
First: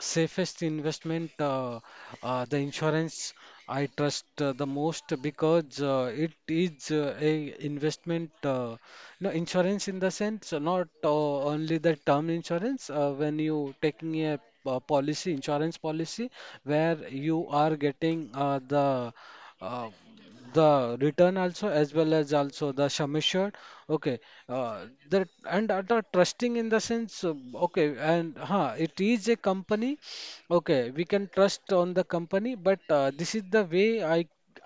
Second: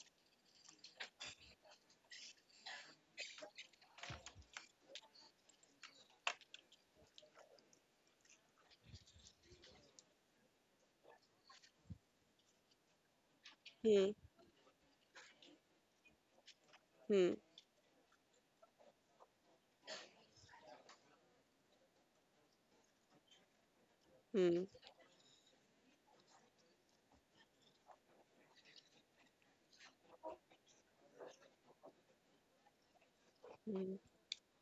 B: safest investment, the insurance I trust the most, because it is a investment, no insurance in the sense, not only the term insurance when you
A: Hmm.
B: taking a policy, insurance policy, where
A: Hmm.
B: you are getting uh, the return also, as well as also the sum assured. Okay,
A: Hmm.
B: that, and the trusting in the sense. Okay, and huh, it is a company. Okay, we can trust on the company, but this is the way
A: Hmm.
B: I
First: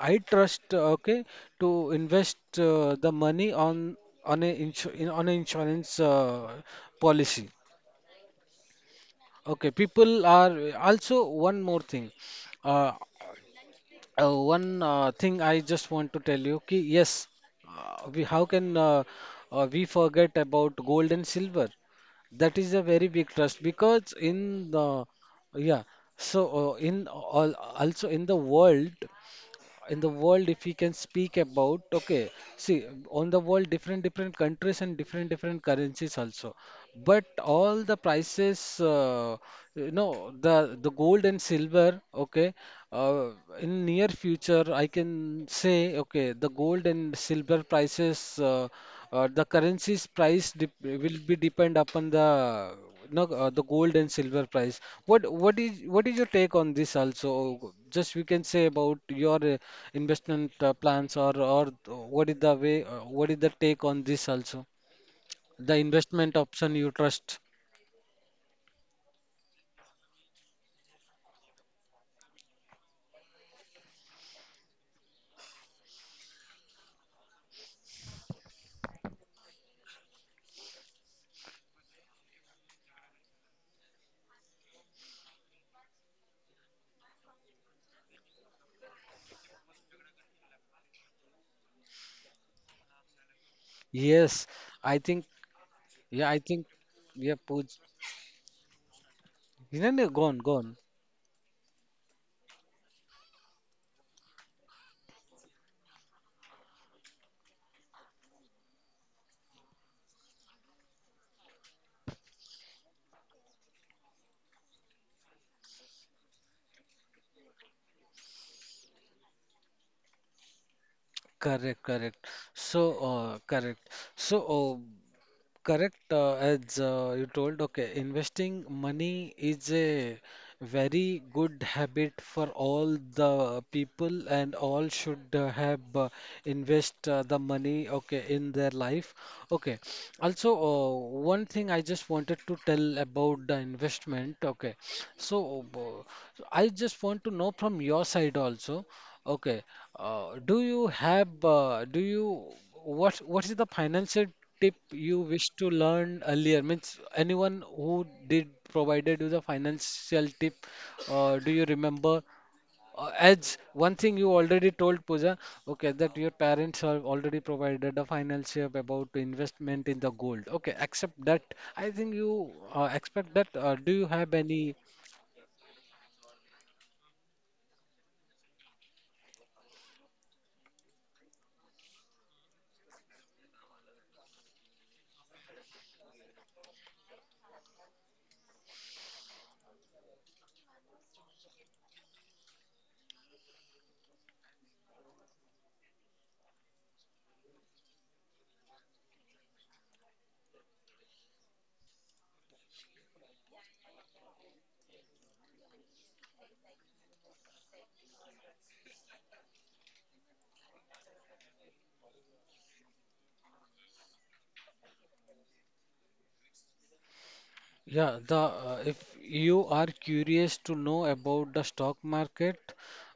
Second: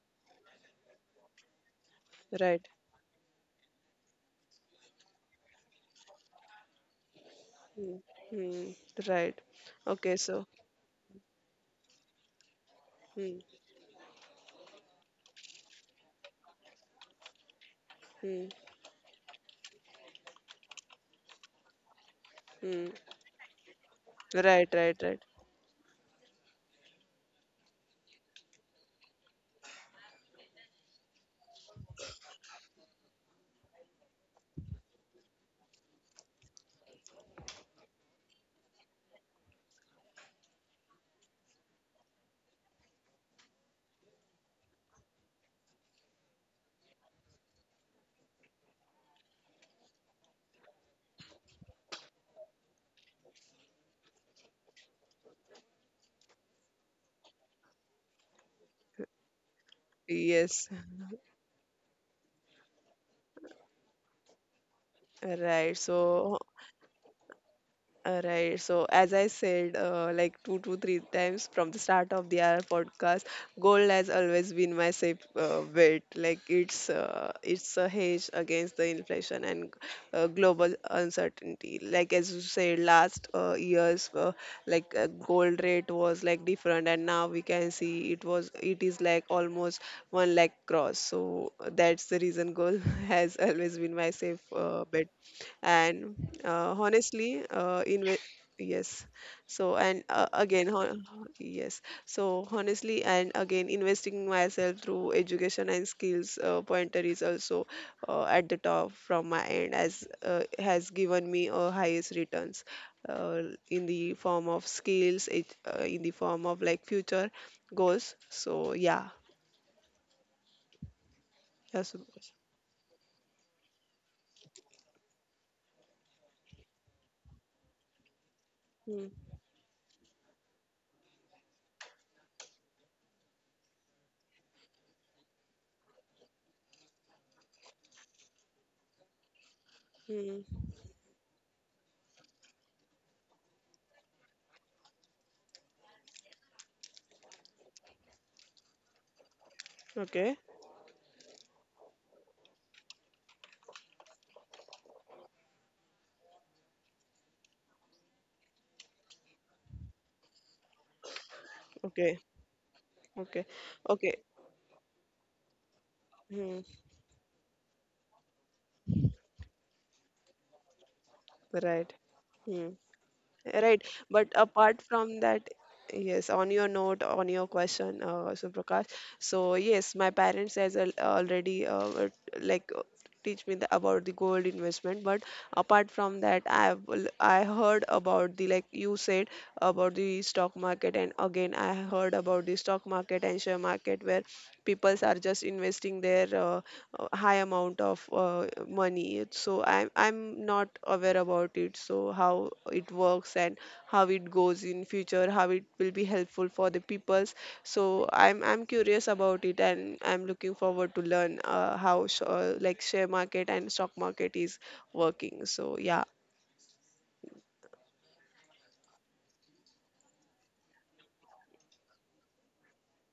B: I trust. Okay, to invest
A: Right.
B: the money on a insu in, on an insurance policy.
A: Hmm. Hmm. Right.
B: Okay,
A: Okay,
B: people
A: so
B: are also one more thing. Uh,
A: hmm,
B: one thing I just want to tell you ki yes, we how
A: hmm,
B: can we forget about gold and silver? That is a very
A: hmm.
B: big trust, because in
A: Right,
B: the
A: right, right.
B: yeah, so in all also in the world if we can speak about okay, see on the world different different countries and different different currencies also, but all the prices uh, you know the the gold and silver, okay, uh, in near future I can say okay, the gold and silver prices the currency's price dep will be depend upon the no, the gold and silver price. What is what is your take on this also? Just we can say about your investment
A: Yes.
B: plans, or what is the way what is the take on this also? The
A: Right.
B: investment
A: So
B: option you trust?
A: Right. So as I said, like two to three times from the start of the our podcast, gold has always been my safe bet. Like it's a hedge against the inflation and global uncertainty. Like as you said, last years, like gold rate was like different, and now we can see it is like almost one lakh cross. So that's the reason gold has always been my
B: Yes,
A: safe
B: I
A: bet.
B: think
A: And
B: yeah, I think yeah,
A: honestly
B: Pooj.
A: in yes. So
B: No, no,
A: and
B: gone gone.
A: yes. So honestly and again investing myself through education and skills pointer is also at the top from my end, as has given me highest returns uh, in the form of like future goals. So yeah.
B: Correct,
A: Yes.
B: correct. So correct. So correct, as you told, okay, investing
A: Hmm.
B: money is a very good habit for all the people, and all should have invest the money, okay, in their life. Okay,
A: Hmm.
B: also, one thing I just wanted to tell about the investment, okay, so I just want to know from your side also, okay,
A: Okay.
B: do you have, do you, what is the financial? Tip you wish to learn earlier? Means, anyone who did provided you the financial tip, do you remember?
A: Okay. Okay.
B: As one thing
A: Okay.
B: you already told, Pooja, okay, that your
A: Hmm.
B: parents have already provided a financial tip about investment in the gold. Okay, accept that. I
A: Right.
B: think you
A: Hmm.
B: expect that.
A: Right.
B: Do you
A: But
B: have any?
A: apart from that, yes, on your note, on your question, Suprakash. So yes, my parents has already like teach me the, about the gold investment. But apart from that, I heard about the, like you said, about the stock market, and again I heard about the stock market and share market where people are just investing their high amount of money. So I'm not aware about it, so how it works, and how it goes in future, how it will be helpful for the peoples. So I'm curious about it, and I'm looking forward to learn like share market and stock market is working. So yeah.
B: Yeah, the if you are curious to know about the stock market,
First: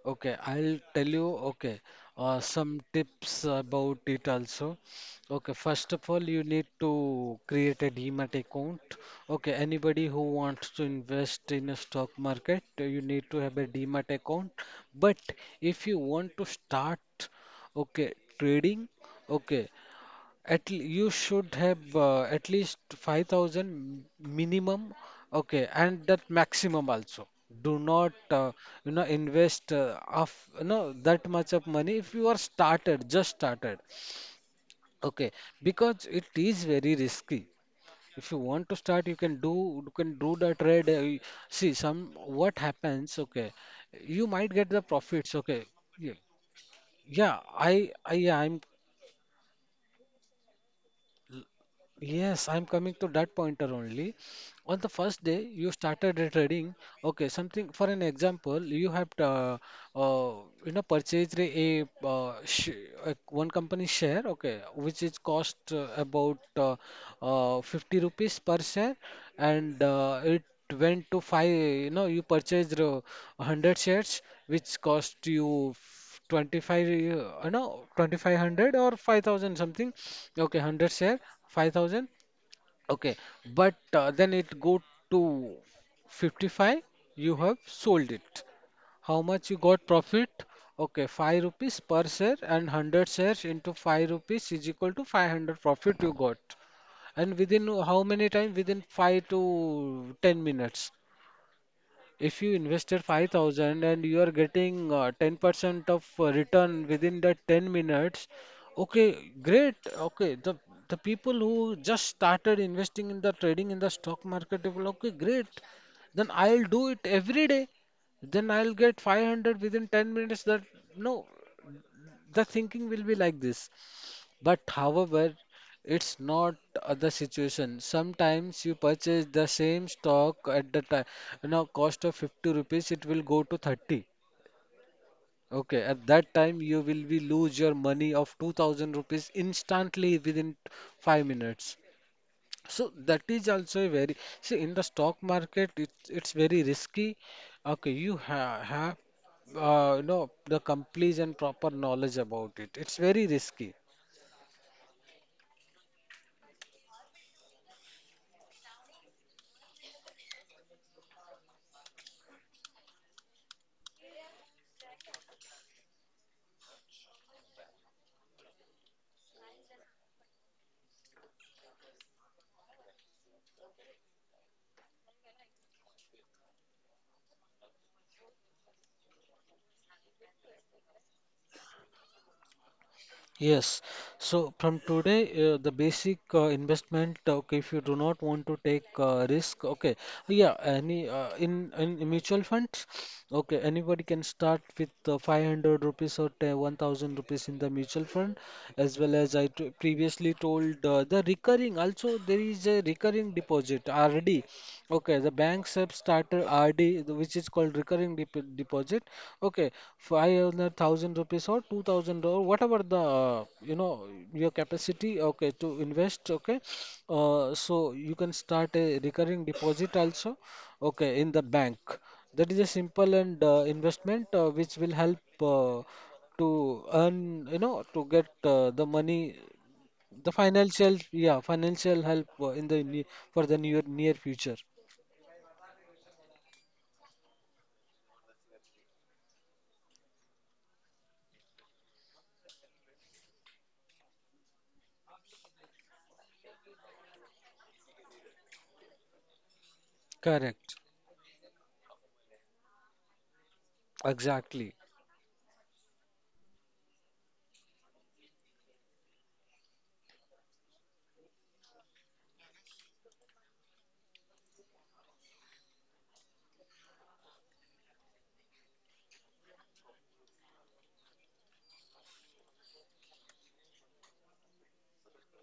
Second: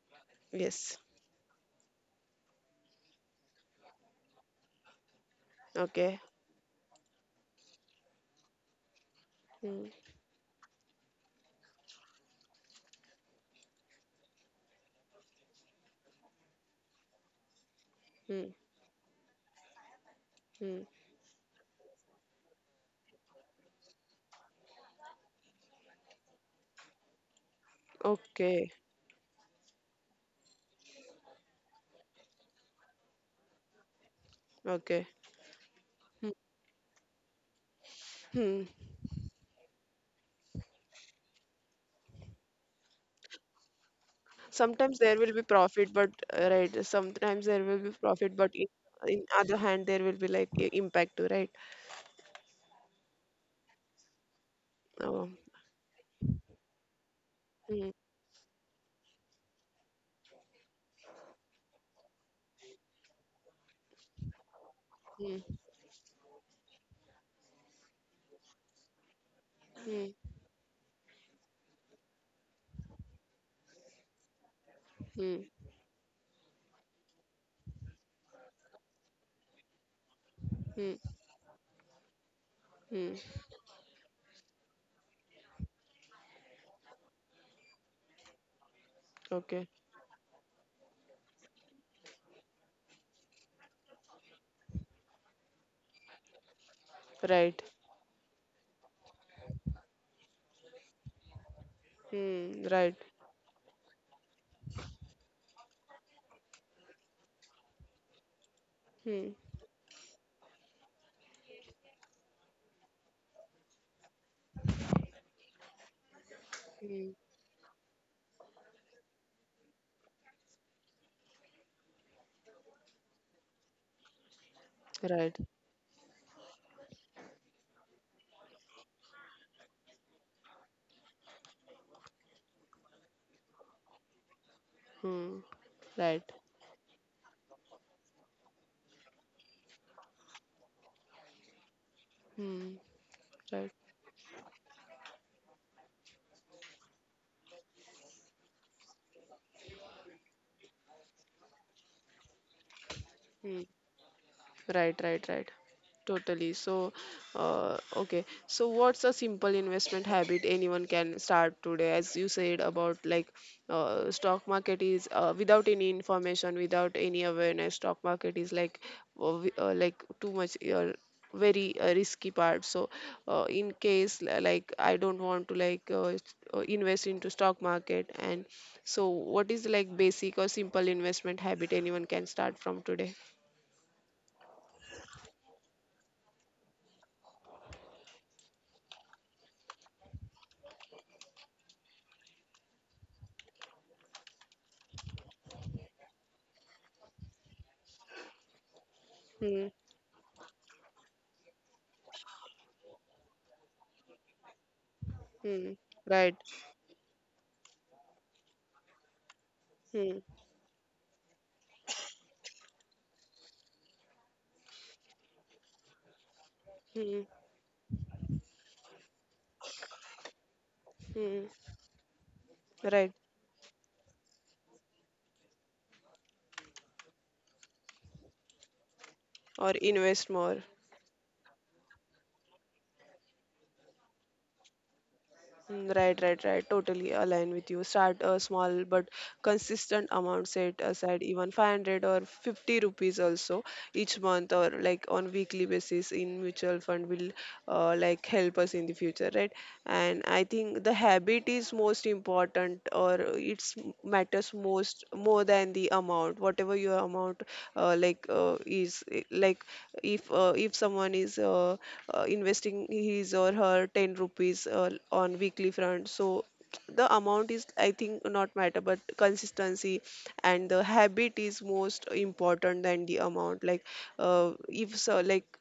B: okay, I'll
A: Yes.
B: tell you, okay, some tips about it also. Okay, first of
A: Okay.
B: all, you need to create a demat account. Okay,
A: Hmm,
B: anybody who wants to invest in a stock market, you need to have a demat account. But if you want to start, okay,
A: hmm,
B: trading, okay.
A: hmm.
B: You should have at least 5,000 minimum, okay, and that maximum also. Do not,
A: Okay.
B: you know, invest of you know that much of money if you are started, just started,
A: Okay.
B: okay, because it
A: Hmm,
B: is very risky. If you
A: hmm.
B: want to start, you can do the trade. See some what happens, okay, you might get
A: Sometimes
B: the
A: there will be
B: profits, okay.
A: profit but
B: Yeah,
A: right sometimes there
B: yeah,
A: will be profit but
B: I'm,
A: in other hand there will be like impact too, right?
B: yes, I'm coming to that pointer only. On the
A: Oh.
B: first day you started the trading, okay, something
A: Hmm,
B: for an example, you have uh, you know purchased a sh one company share, okay, which is
A: hmm,
B: cost about 50 rupees per share, and
A: hmm,
B: it went to five, you know, you purchased 100 shares, which cost
A: hmm,
B: you 25 you know 2500 or 5000 something, okay, 100
A: hmm,
B: share 5000.
A: hmm.
B: Okay, but then it go to 55. You have sold it. How much you
A: Okay.
B: got profit? Okay, 5 rupees per share, and 100 shares into 5 rupees is equal to 500 profit you got. And
A: Right.
B: within how many time? Within 5 to 10 minutes. If you
A: Hmm, right.
B: invested 5,000 and you are getting 10% of return within that 10 minutes,
A: Hmm,
B: okay, great. Okay, the people who just started investing in the trading in the stock market, they will, okay, great. Then I'll do it
A: hmm,
B: every day. Then I'll get 500 within 10 minutes. That no, the thinking will be like this. But
A: right.
B: however, it's not the situation. Sometimes you purchase the same stock at the time, you know, cost of 50 rupees, it will go to 30.
A: Hmm,
B: Okay, at
A: right.
B: that time you will be lose your money of 2000 rupees instantly within 5 minutes.
A: Hmm,
B: So that is
A: right.
B: also a very, see in the stock market it's very risky. Okay, you ha have you know the complete and proper knowledge about it. It's very
A: Hmm,
B: risky.
A: right. Right, right. Totally. So, okay. So, what's a simple investment habit anyone can start today? As you said about like stock market is without any information, without any awareness, stock market is like like too much very risky part. So, like I don't want to like invest into stock market, and so what is like basic or simple investment habit anyone can start from today?
B: Yes. So from today, the basic investment. Okay, if you do not want to take risk, okay, yeah, any in mutual funds, okay, anybody can start with 500 rupees or 10 1000 rupees in the mutual fund, as well as I t
A: Hmm.
B: previously told the recurring. Also, there is a recurring deposit RD. Okay, the banks
A: Hmm.
B: have
A: Right.
B: started RD, the- which is called recurring deposit. Okay,
A: Hmm.
B: 500,000 rupees or 2,000 or whatever the you know your capacity. Okay, to invest. Okay,
A: Hmm,
B: so you can start a recurring deposit also. Okay,
A: hmm,
B: in the bank. That is a
A: right.
B: simple and investment which will help to earn you know to get the money,
A: Or invest
B: the
A: more.
B: financial yeah financial help in the ne- for the near near future.
A: Mm, right, right, right. Totally align with you. Start a small but consistent amount set aside, even 500 or 50 rupees also each month or like on weekly basis in mutual fund will like help us in the future, right? And I think
B: Correct.
A: the habit is most important, or matters
B: Exactly.
A: most, more than the amount. Whatever your amount like, if someone is investing his or her 10 rupees on weekly front, so the amount is, I think, not matter but consistency, and the habit is most important than the amount. Like uh, if so like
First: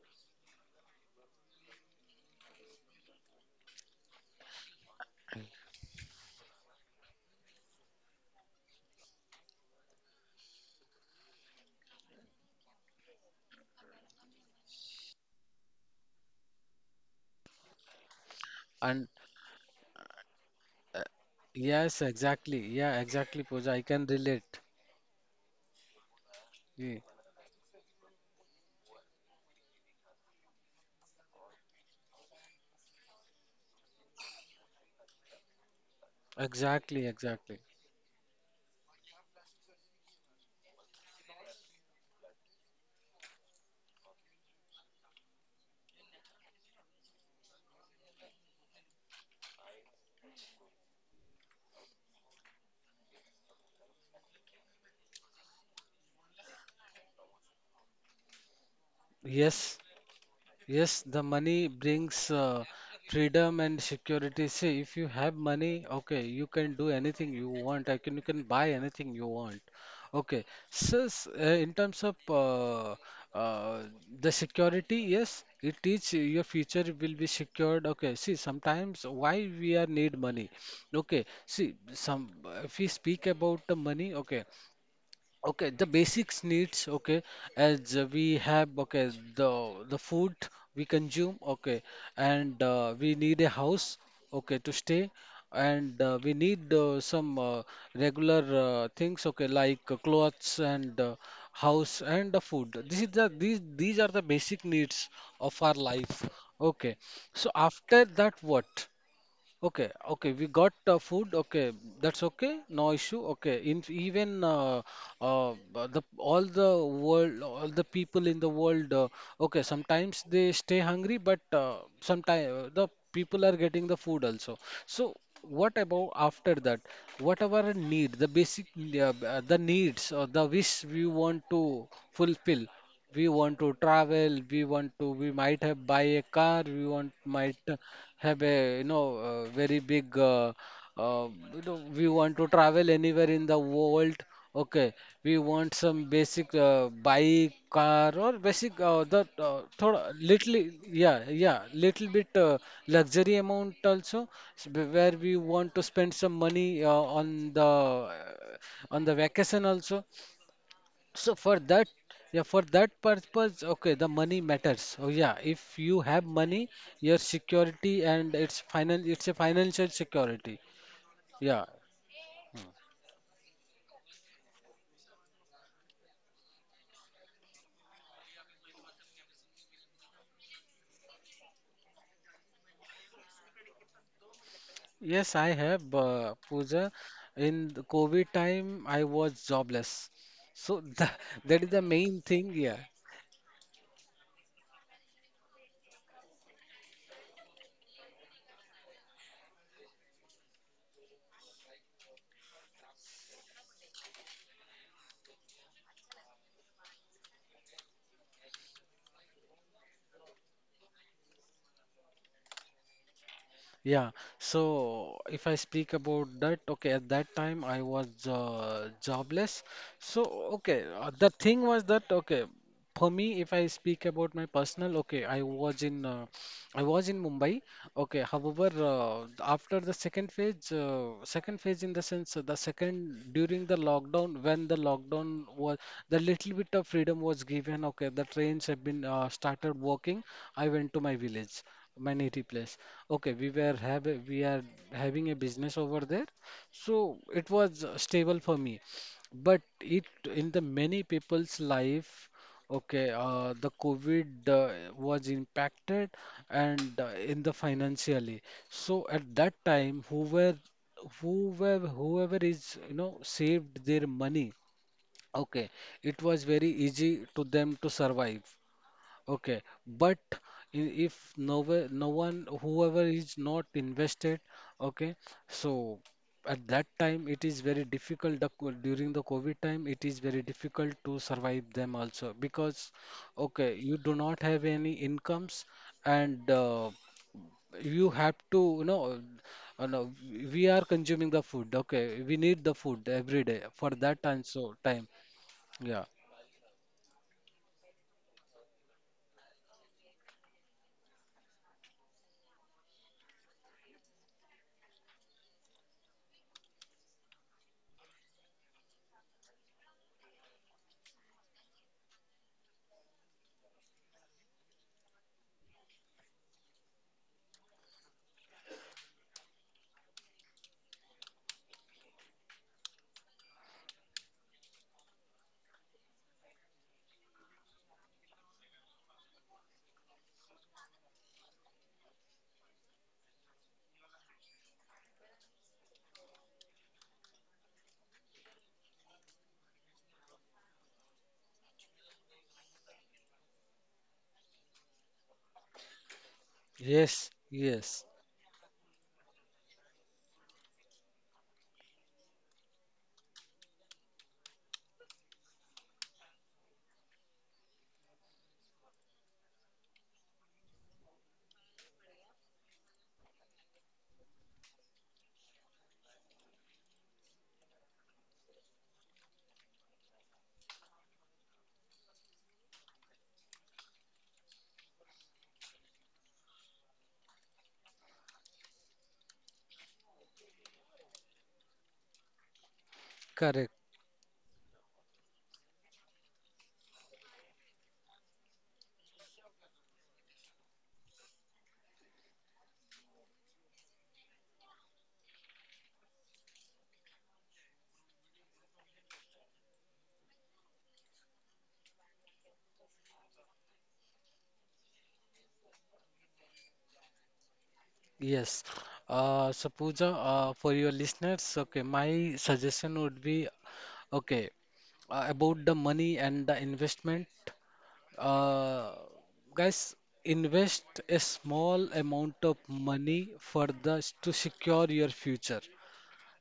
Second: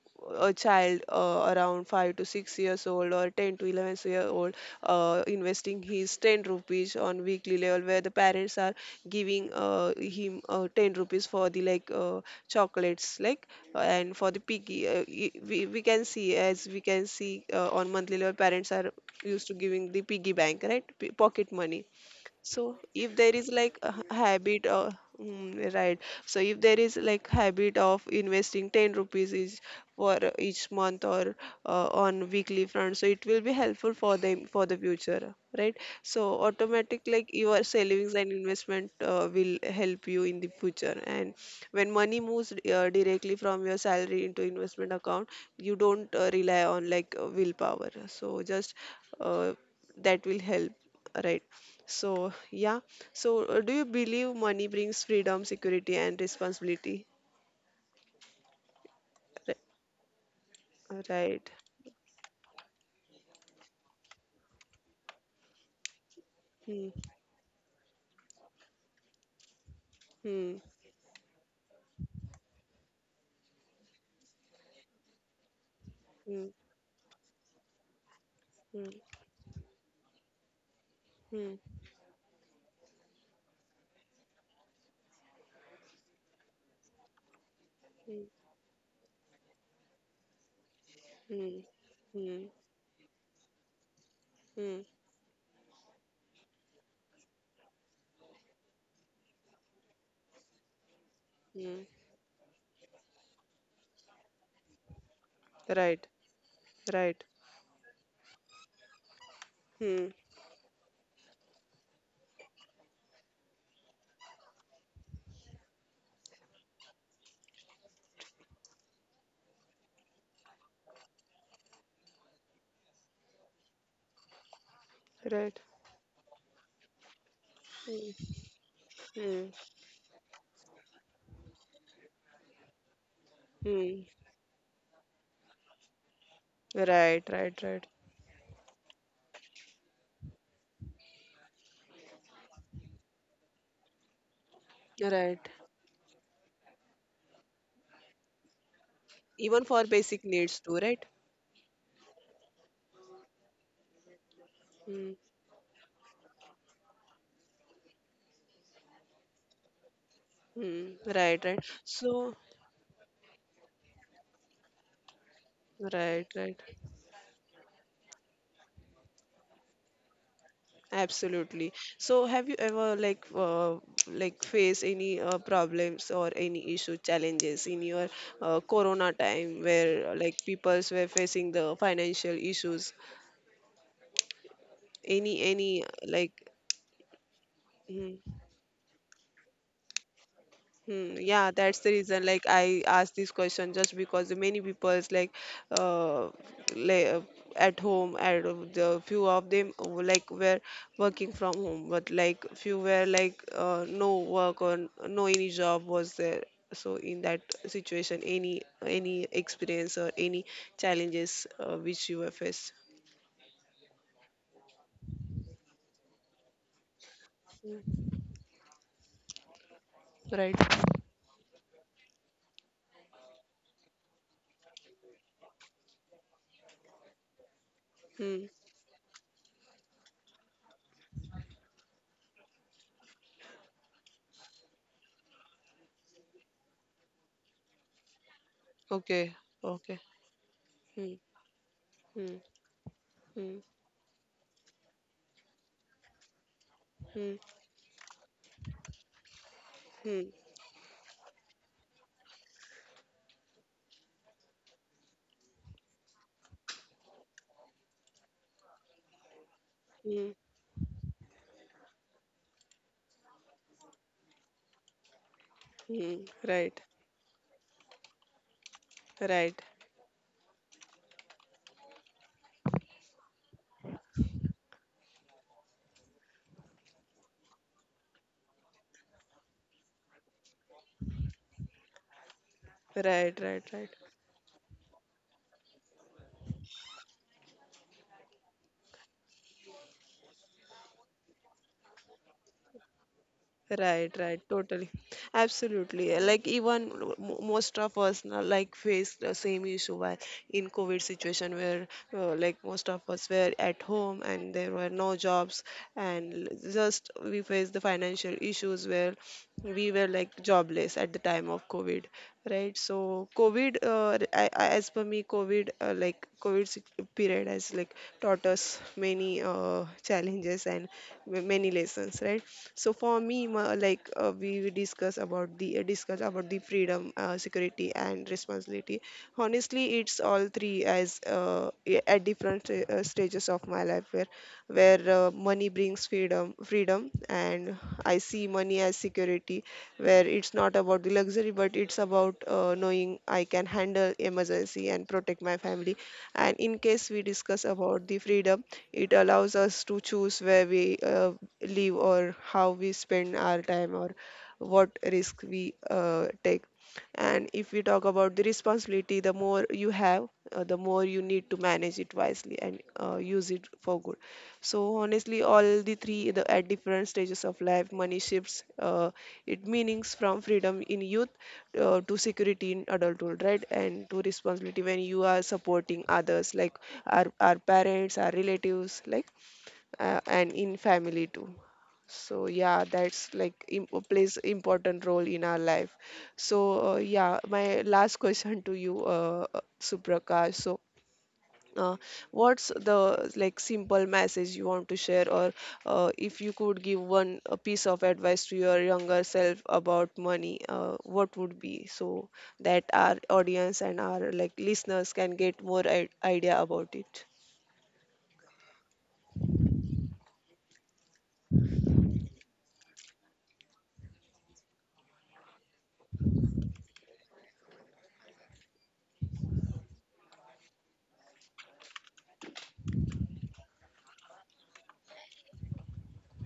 A: a child around 5 to 6 years old or 10 to 11 year old investing his 10 rupees on weekly level, where the parents are giving him 10 rupees for the chocolates, like and for the piggy we can see, as we can see on monthly level, parents are
B: And
A: used to giving the piggy bank, right? Pocket money.
B: yes, exactly.
A: So
B: Yeah,
A: if
B: exactly,
A: there is
B: Pooja. I
A: like
B: can
A: a
B: relate.
A: habit mm, right. So if there
B: Yeah.
A: is like habit of investing 10 rupees each for each month or on weekly front, so it will be helpful for them for the future, right? So
B: Exactly,
A: automatic, like
B: exactly.
A: your savings and investment will help you in the future. And when money moves directly from your salary into investment account, you don't rely on willpower, so just uh, that will help, right? So, yeah. So, do you believe money brings freedom, security, and responsibility?
B: Yes,
A: Ri-
B: Yes, the money
A: Right.
B: brings freedom and security. See, if you have money, okay, you can do
A: Hmm.
B: anything you want. You can buy anything you want. Okay.
A: Hmm.
B: So, in terms of uh, the security, yes, it is your
A: Hmm.
B: future will be secured. Okay. See, sometimes
A: Hmm.
B: why we are need money. Okay.
A: Hmm.
B: See, some if we speak about the money, okay. Okay, the basics needs, okay, as we
A: Hmm.
B: have, okay, the the food we consume,
A: Hmm.
B: okay, and
A: Hmm.
B: we need a house, okay, to
A: Hmm.
B: stay, and we need some regular things, okay, like clothes and
A: Hmm.
B: house and food. This is these are the basic needs of our
A: Right.
B: life, okay.
A: Right.
B: So after that, what? Okay,
A: Hmm.
B: okay, we got food. Okay, that's okay, no issue. Okay, in even the all the world, all the people in the world. Okay, sometimes they stay hungry, but sometimes the people are getting the food also. So
A: Right.
B: what about after that? Whatever need, the
A: Hmm.
B: basic
A: Hmm.
B: the needs or the wish we want to fulfill, we want to
A: Hmm.
B: travel, we want to, we might have buy a car, we want
A: Right. Right.
B: might
A: Right.
B: have a, you know, very big uh, you know, we want to travel anywhere in the world, okay, we
A: Right.
B: want some basic bike car or basic the
A: Even
B: thoda,
A: for basic
B: little,
A: needs too, right?
B: yeah, yeah, little bit luxury amount also, s- where
A: Hmm.
B: we want to spend some money on the on the vacation also.
A: Hmm.
B: So for
A: Right. Right.
B: that, yeah,
A: So,
B: for that purpose, okay, the money matters. Oh yeah, if you have
A: right.
B: money,
A: Right.
B: your security and it's final, it's a financial security. Yeah,
A: Absolutely. So, have you ever like face any problems or any issue challenges in your corona time where like peoples were facing the financial issues?
B: yes, I have,
A: Any like
B: Pooja. In the COVID
A: mhm.
B: time, I was jobless. So that,
A: Hmm,
B: that is
A: yeah,
B: the
A: that's the
B: main
A: reason.
B: thing.
A: Like
B: Yeah,
A: I asked this question just because many people's uh, like at home, and the few of them like were working from home, but like few were like no work or no any job was there. So in that situation, any experience or any challenges which you were faced.
B: yeah, so if I speak about that, okay, at that time I was
A: Hmm,
B: jobless. So,
A: right.
B: okay, the thing was that, okay, for me, if I speak about my personal, okay, I was in Mumbai. Okay, however,
A: Hmm.
B: after the second phase in the sense, the second during the lockdown, when the lockdown was, the little bit of freedom was given. Okay, the trains have been
A: Okay.
B: started working.
A: Okay.
B: I went to my
A: Hmm.
B: village. Manity
A: Hmm.
B: place. Okay, we
A: Hmm.
B: were have we are having a business over there, so
A: Hmm.
B: it was stable for me. But it
A: Hmm.
B: in the many people's life, okay, the COVID was impacted and in the financially. So at that time,
A: Hmm.
B: whoever is, you know, saved their money, okay,
A: Mm,
B: it was very
A: right,
B: easy to them to survive. Okay,
A: right,
B: if no way, no one, whoever is not invested, okay, so at that time it is very difficult. During the COVID time, it is very difficult to survive them also because,
A: right,
B: okay,
A: right,
B: you
A: right,
B: do not have any incomes and you have to, you know, no, we are consuming the food. Okay, we need the food every day for that
A: right,
B: time.
A: right,
B: So
A: totally,
B: time, yeah,
A: absolutely. Like even most of us now, like faced the same issue while in COVID situation, where like most of us were at home and there were no jobs, and just we faced the financial issues, where we were like jobless at the time of COVID, right? So COVID as per me, COVID period has like taught us many challenges and many lessons, right? So for me, like we discuss about the freedom, security and responsibility. Honestly, it's all three. As at different stages of my life, where money brings freedom, and I see money as security, where it's not about the luxury, but it's about knowing I can handle emergency and protect my family. And in case
B: yes,
A: we discuss
B: yes,
A: about the freedom, it allows us to choose where we uh, live, or how we spend our time, or what risk we take. And if we talk about the responsibility, the more you have, the more you need to manage it wisely and use it for good. So honestly, all the three the, at different stages of life, money shifts it meanings from freedom in youth to security in adulthood, right? And to responsibility when you are supporting others, like our parents, our relatives, like and in family too. So yeah, that's
B: correct.
A: like plays important role in our life. So yeah, my last question to you, Suprakash. So uh, what's the like simple message you want to share, or if you could give one a piece of advice to your younger self about money, what would be? So that our audience and our like listeners can get more idea about it.
B: Yes. So Pooja, for your listeners, okay, my suggestion would be, okay, about the money and the investment. Uh, Guys, invest a small amount of money for the to secure your future.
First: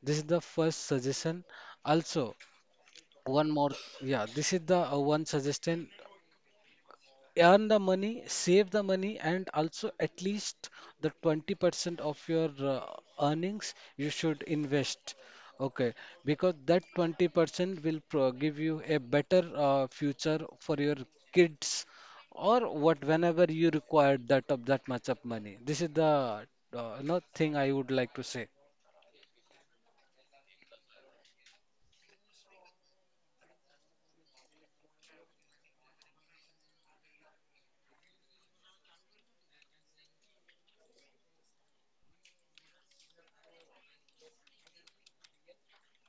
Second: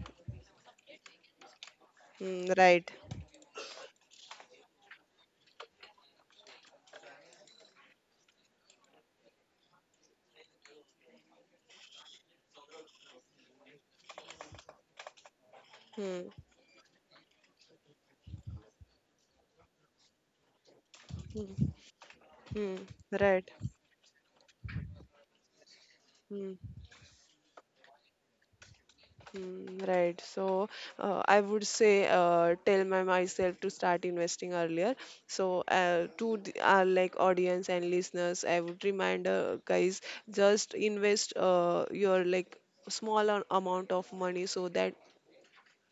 B: This is the first suggestion. Also,
A: Hmm, right.
B: one more, yeah, this is the one suggestion. Earn the money, save the money, and also at least the 20% of your earnings you should invest. Okay,
A: Hmm.
B: because that 20% will pro give you a better future for your kids or
A: Hmm,
B: what whenever you
A: right.
B: require that of that much of money. This is the
A: Hmm,
B: you thing I would like to say.
A: hmm, right. So I would say tell my myself to start investing earlier. So to the, our like audience and listeners, I would remind guys, just invest your like small amount of money, so that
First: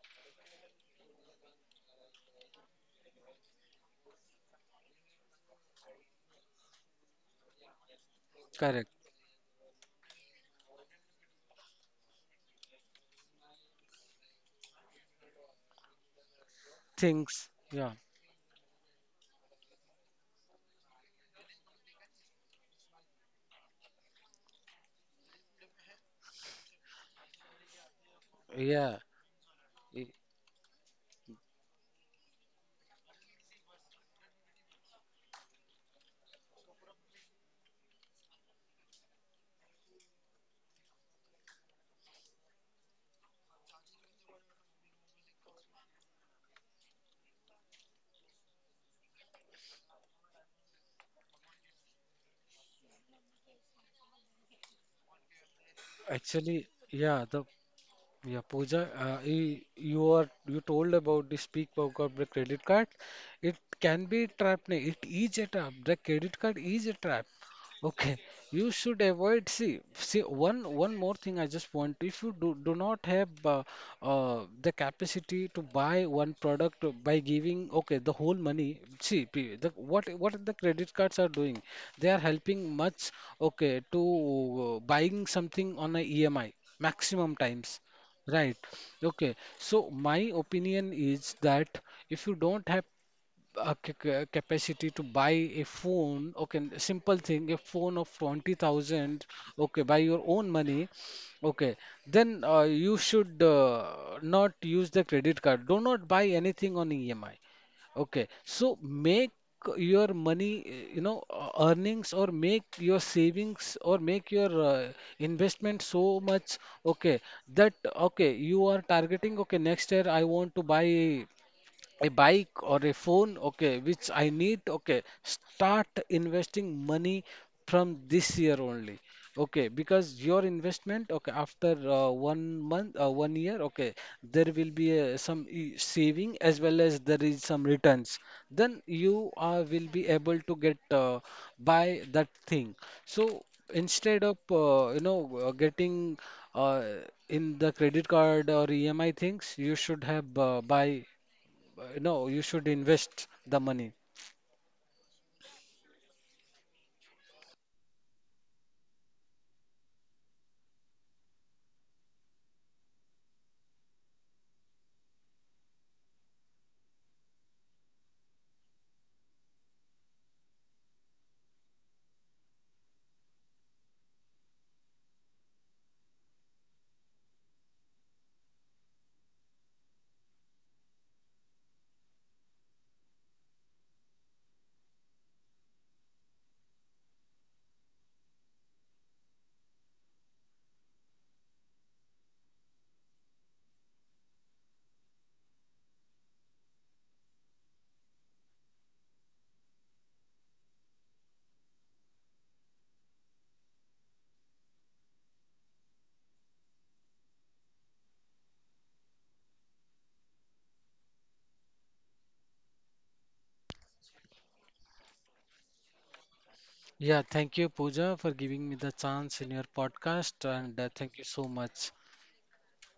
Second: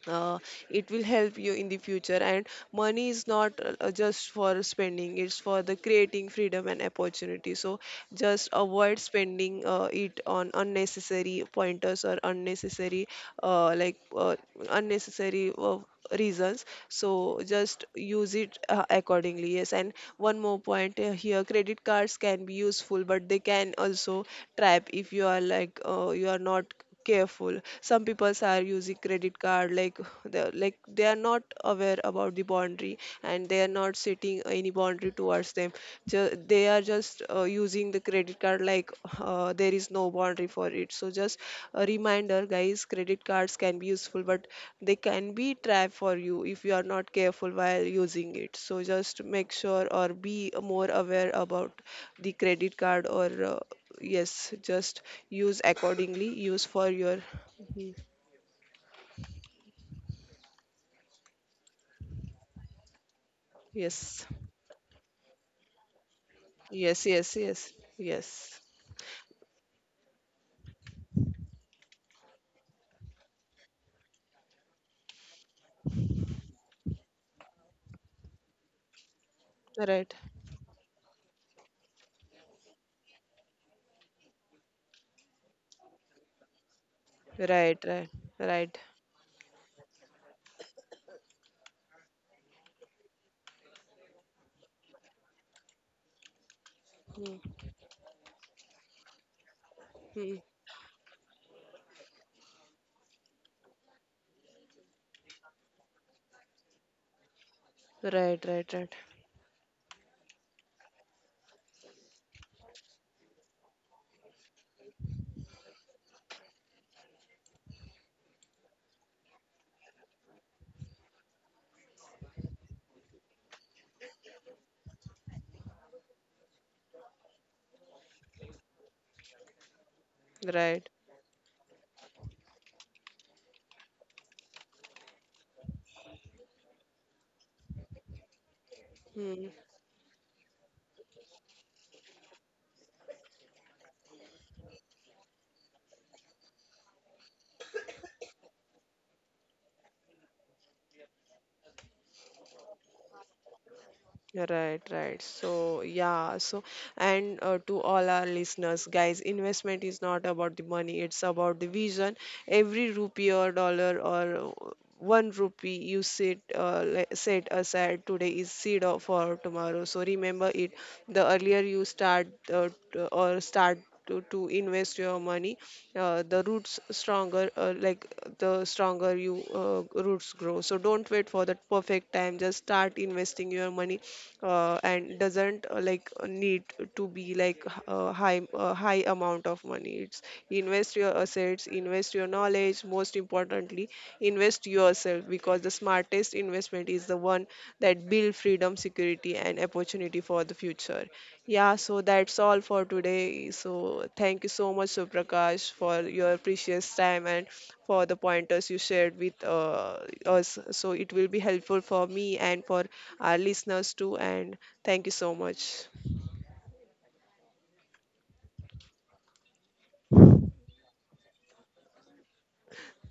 A: uh, it will help you in the future. And money is not just for spending, it's for the creating freedom and opportunity. So just avoid
B: Correct.
A: spending it on unnecessary pointers or unnecessary uh, like uh, unnecessary reasons,
B: Things.
A: so
B: Yeah.
A: just use it accordingly. Yes, and one more point here. Credit cards can be useful, but they can also trap if you are like you are not careful. Some people are
B: Yeah.
A: using credit card like,
B: i-
A: they like, they are not aware about the boundary, and they are not setting any boundary towards them. They are just using the credit card like there is no boundary for it. So just a reminder, guys, credit cards can be useful, but they can be trap for you if you are not careful while using it. So just make sure or be more aware about the credit card or yes, just use accordingly, use
B: Actually,
A: for your
B: yeah, the yeah, Pooja, you are you told about the speak about of the credit card. It can
A: yes,
B: be a trap. Nahi, it is a trap. The credit card is a
A: yes,
B: trap.
A: yes, yes,
B: Okay,
A: yes,
B: you should avoid. See, see one more thing. I just want. If you do not have the capacity to buy one product by giving okay the whole money. See, pe- the what
A: right,
B: what the credit cards are doing. They are helping much. Okay, to buying something on a EMI maximum times.
A: right, right,
B: Right.
A: right.
B: Okay. So my opinion is that if you don't have a capacity to buy a phone, okay, simple thing, a
A: Hmm.
B: phone of 20,000, okay, by your
A: Hmm.
B: own money, okay, then you should not use the credit card. Do not buy anything on EMI. Okay,
A: Right,
B: so
A: right, right,
B: make your money, you know, earnings or make your savings or make your investment so much, okay, that, okay, you are targeting, okay, next year I want to buy a bike or a phone, okay, which I need. Okay, start investing money from this year only, okay, because your
A: right.
B: investment, okay, after 1 month, 1 year, okay, there will be some saving as well as there is some returns, then you
A: Hmm.
B: will be able to get buy that thing. So instead of you know, getting uh, in the credit card or EMI things, you should have buy no, you should invest the money.
A: Right, right. So, yeah. So, and to all our listeners, guys, investment is not about the money, it's about the vision. Every rupee or dollar or one rupee you set, set aside today is for tomorrow. So, remember it. The earlier you start t- or start to invest your money, the roots stronger, like the stronger you roots grow. So, don't wait for that perfect time, just start investing your money, and doesn't need to be like high amount of money. It's invest your assets, invest your knowledge, most importantly invest yourself, because the smartest investment is the one that build freedom, security, and opportunity for the future. Yeah, so that's all for today. So thank you so much, Suprakash, for your precious time and for the pointers you shared with us, so it will be helpful for me and for our listeners too. And thank you so much.
B: Yeah, thank you, Pooja, for giving me the chance in your podcast, and thank you so much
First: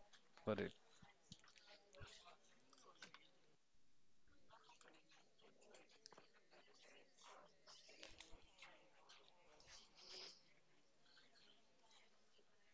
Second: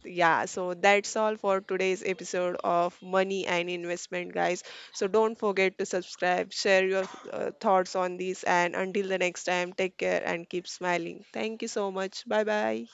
A: Yeah,
B: for it.
A: so that's all for today's episode of Money and Investment, guys. So don't forget to subscribe, share your thoughts on this, and until the next time, take care and keep smiling. Thank you so much. Bye bye.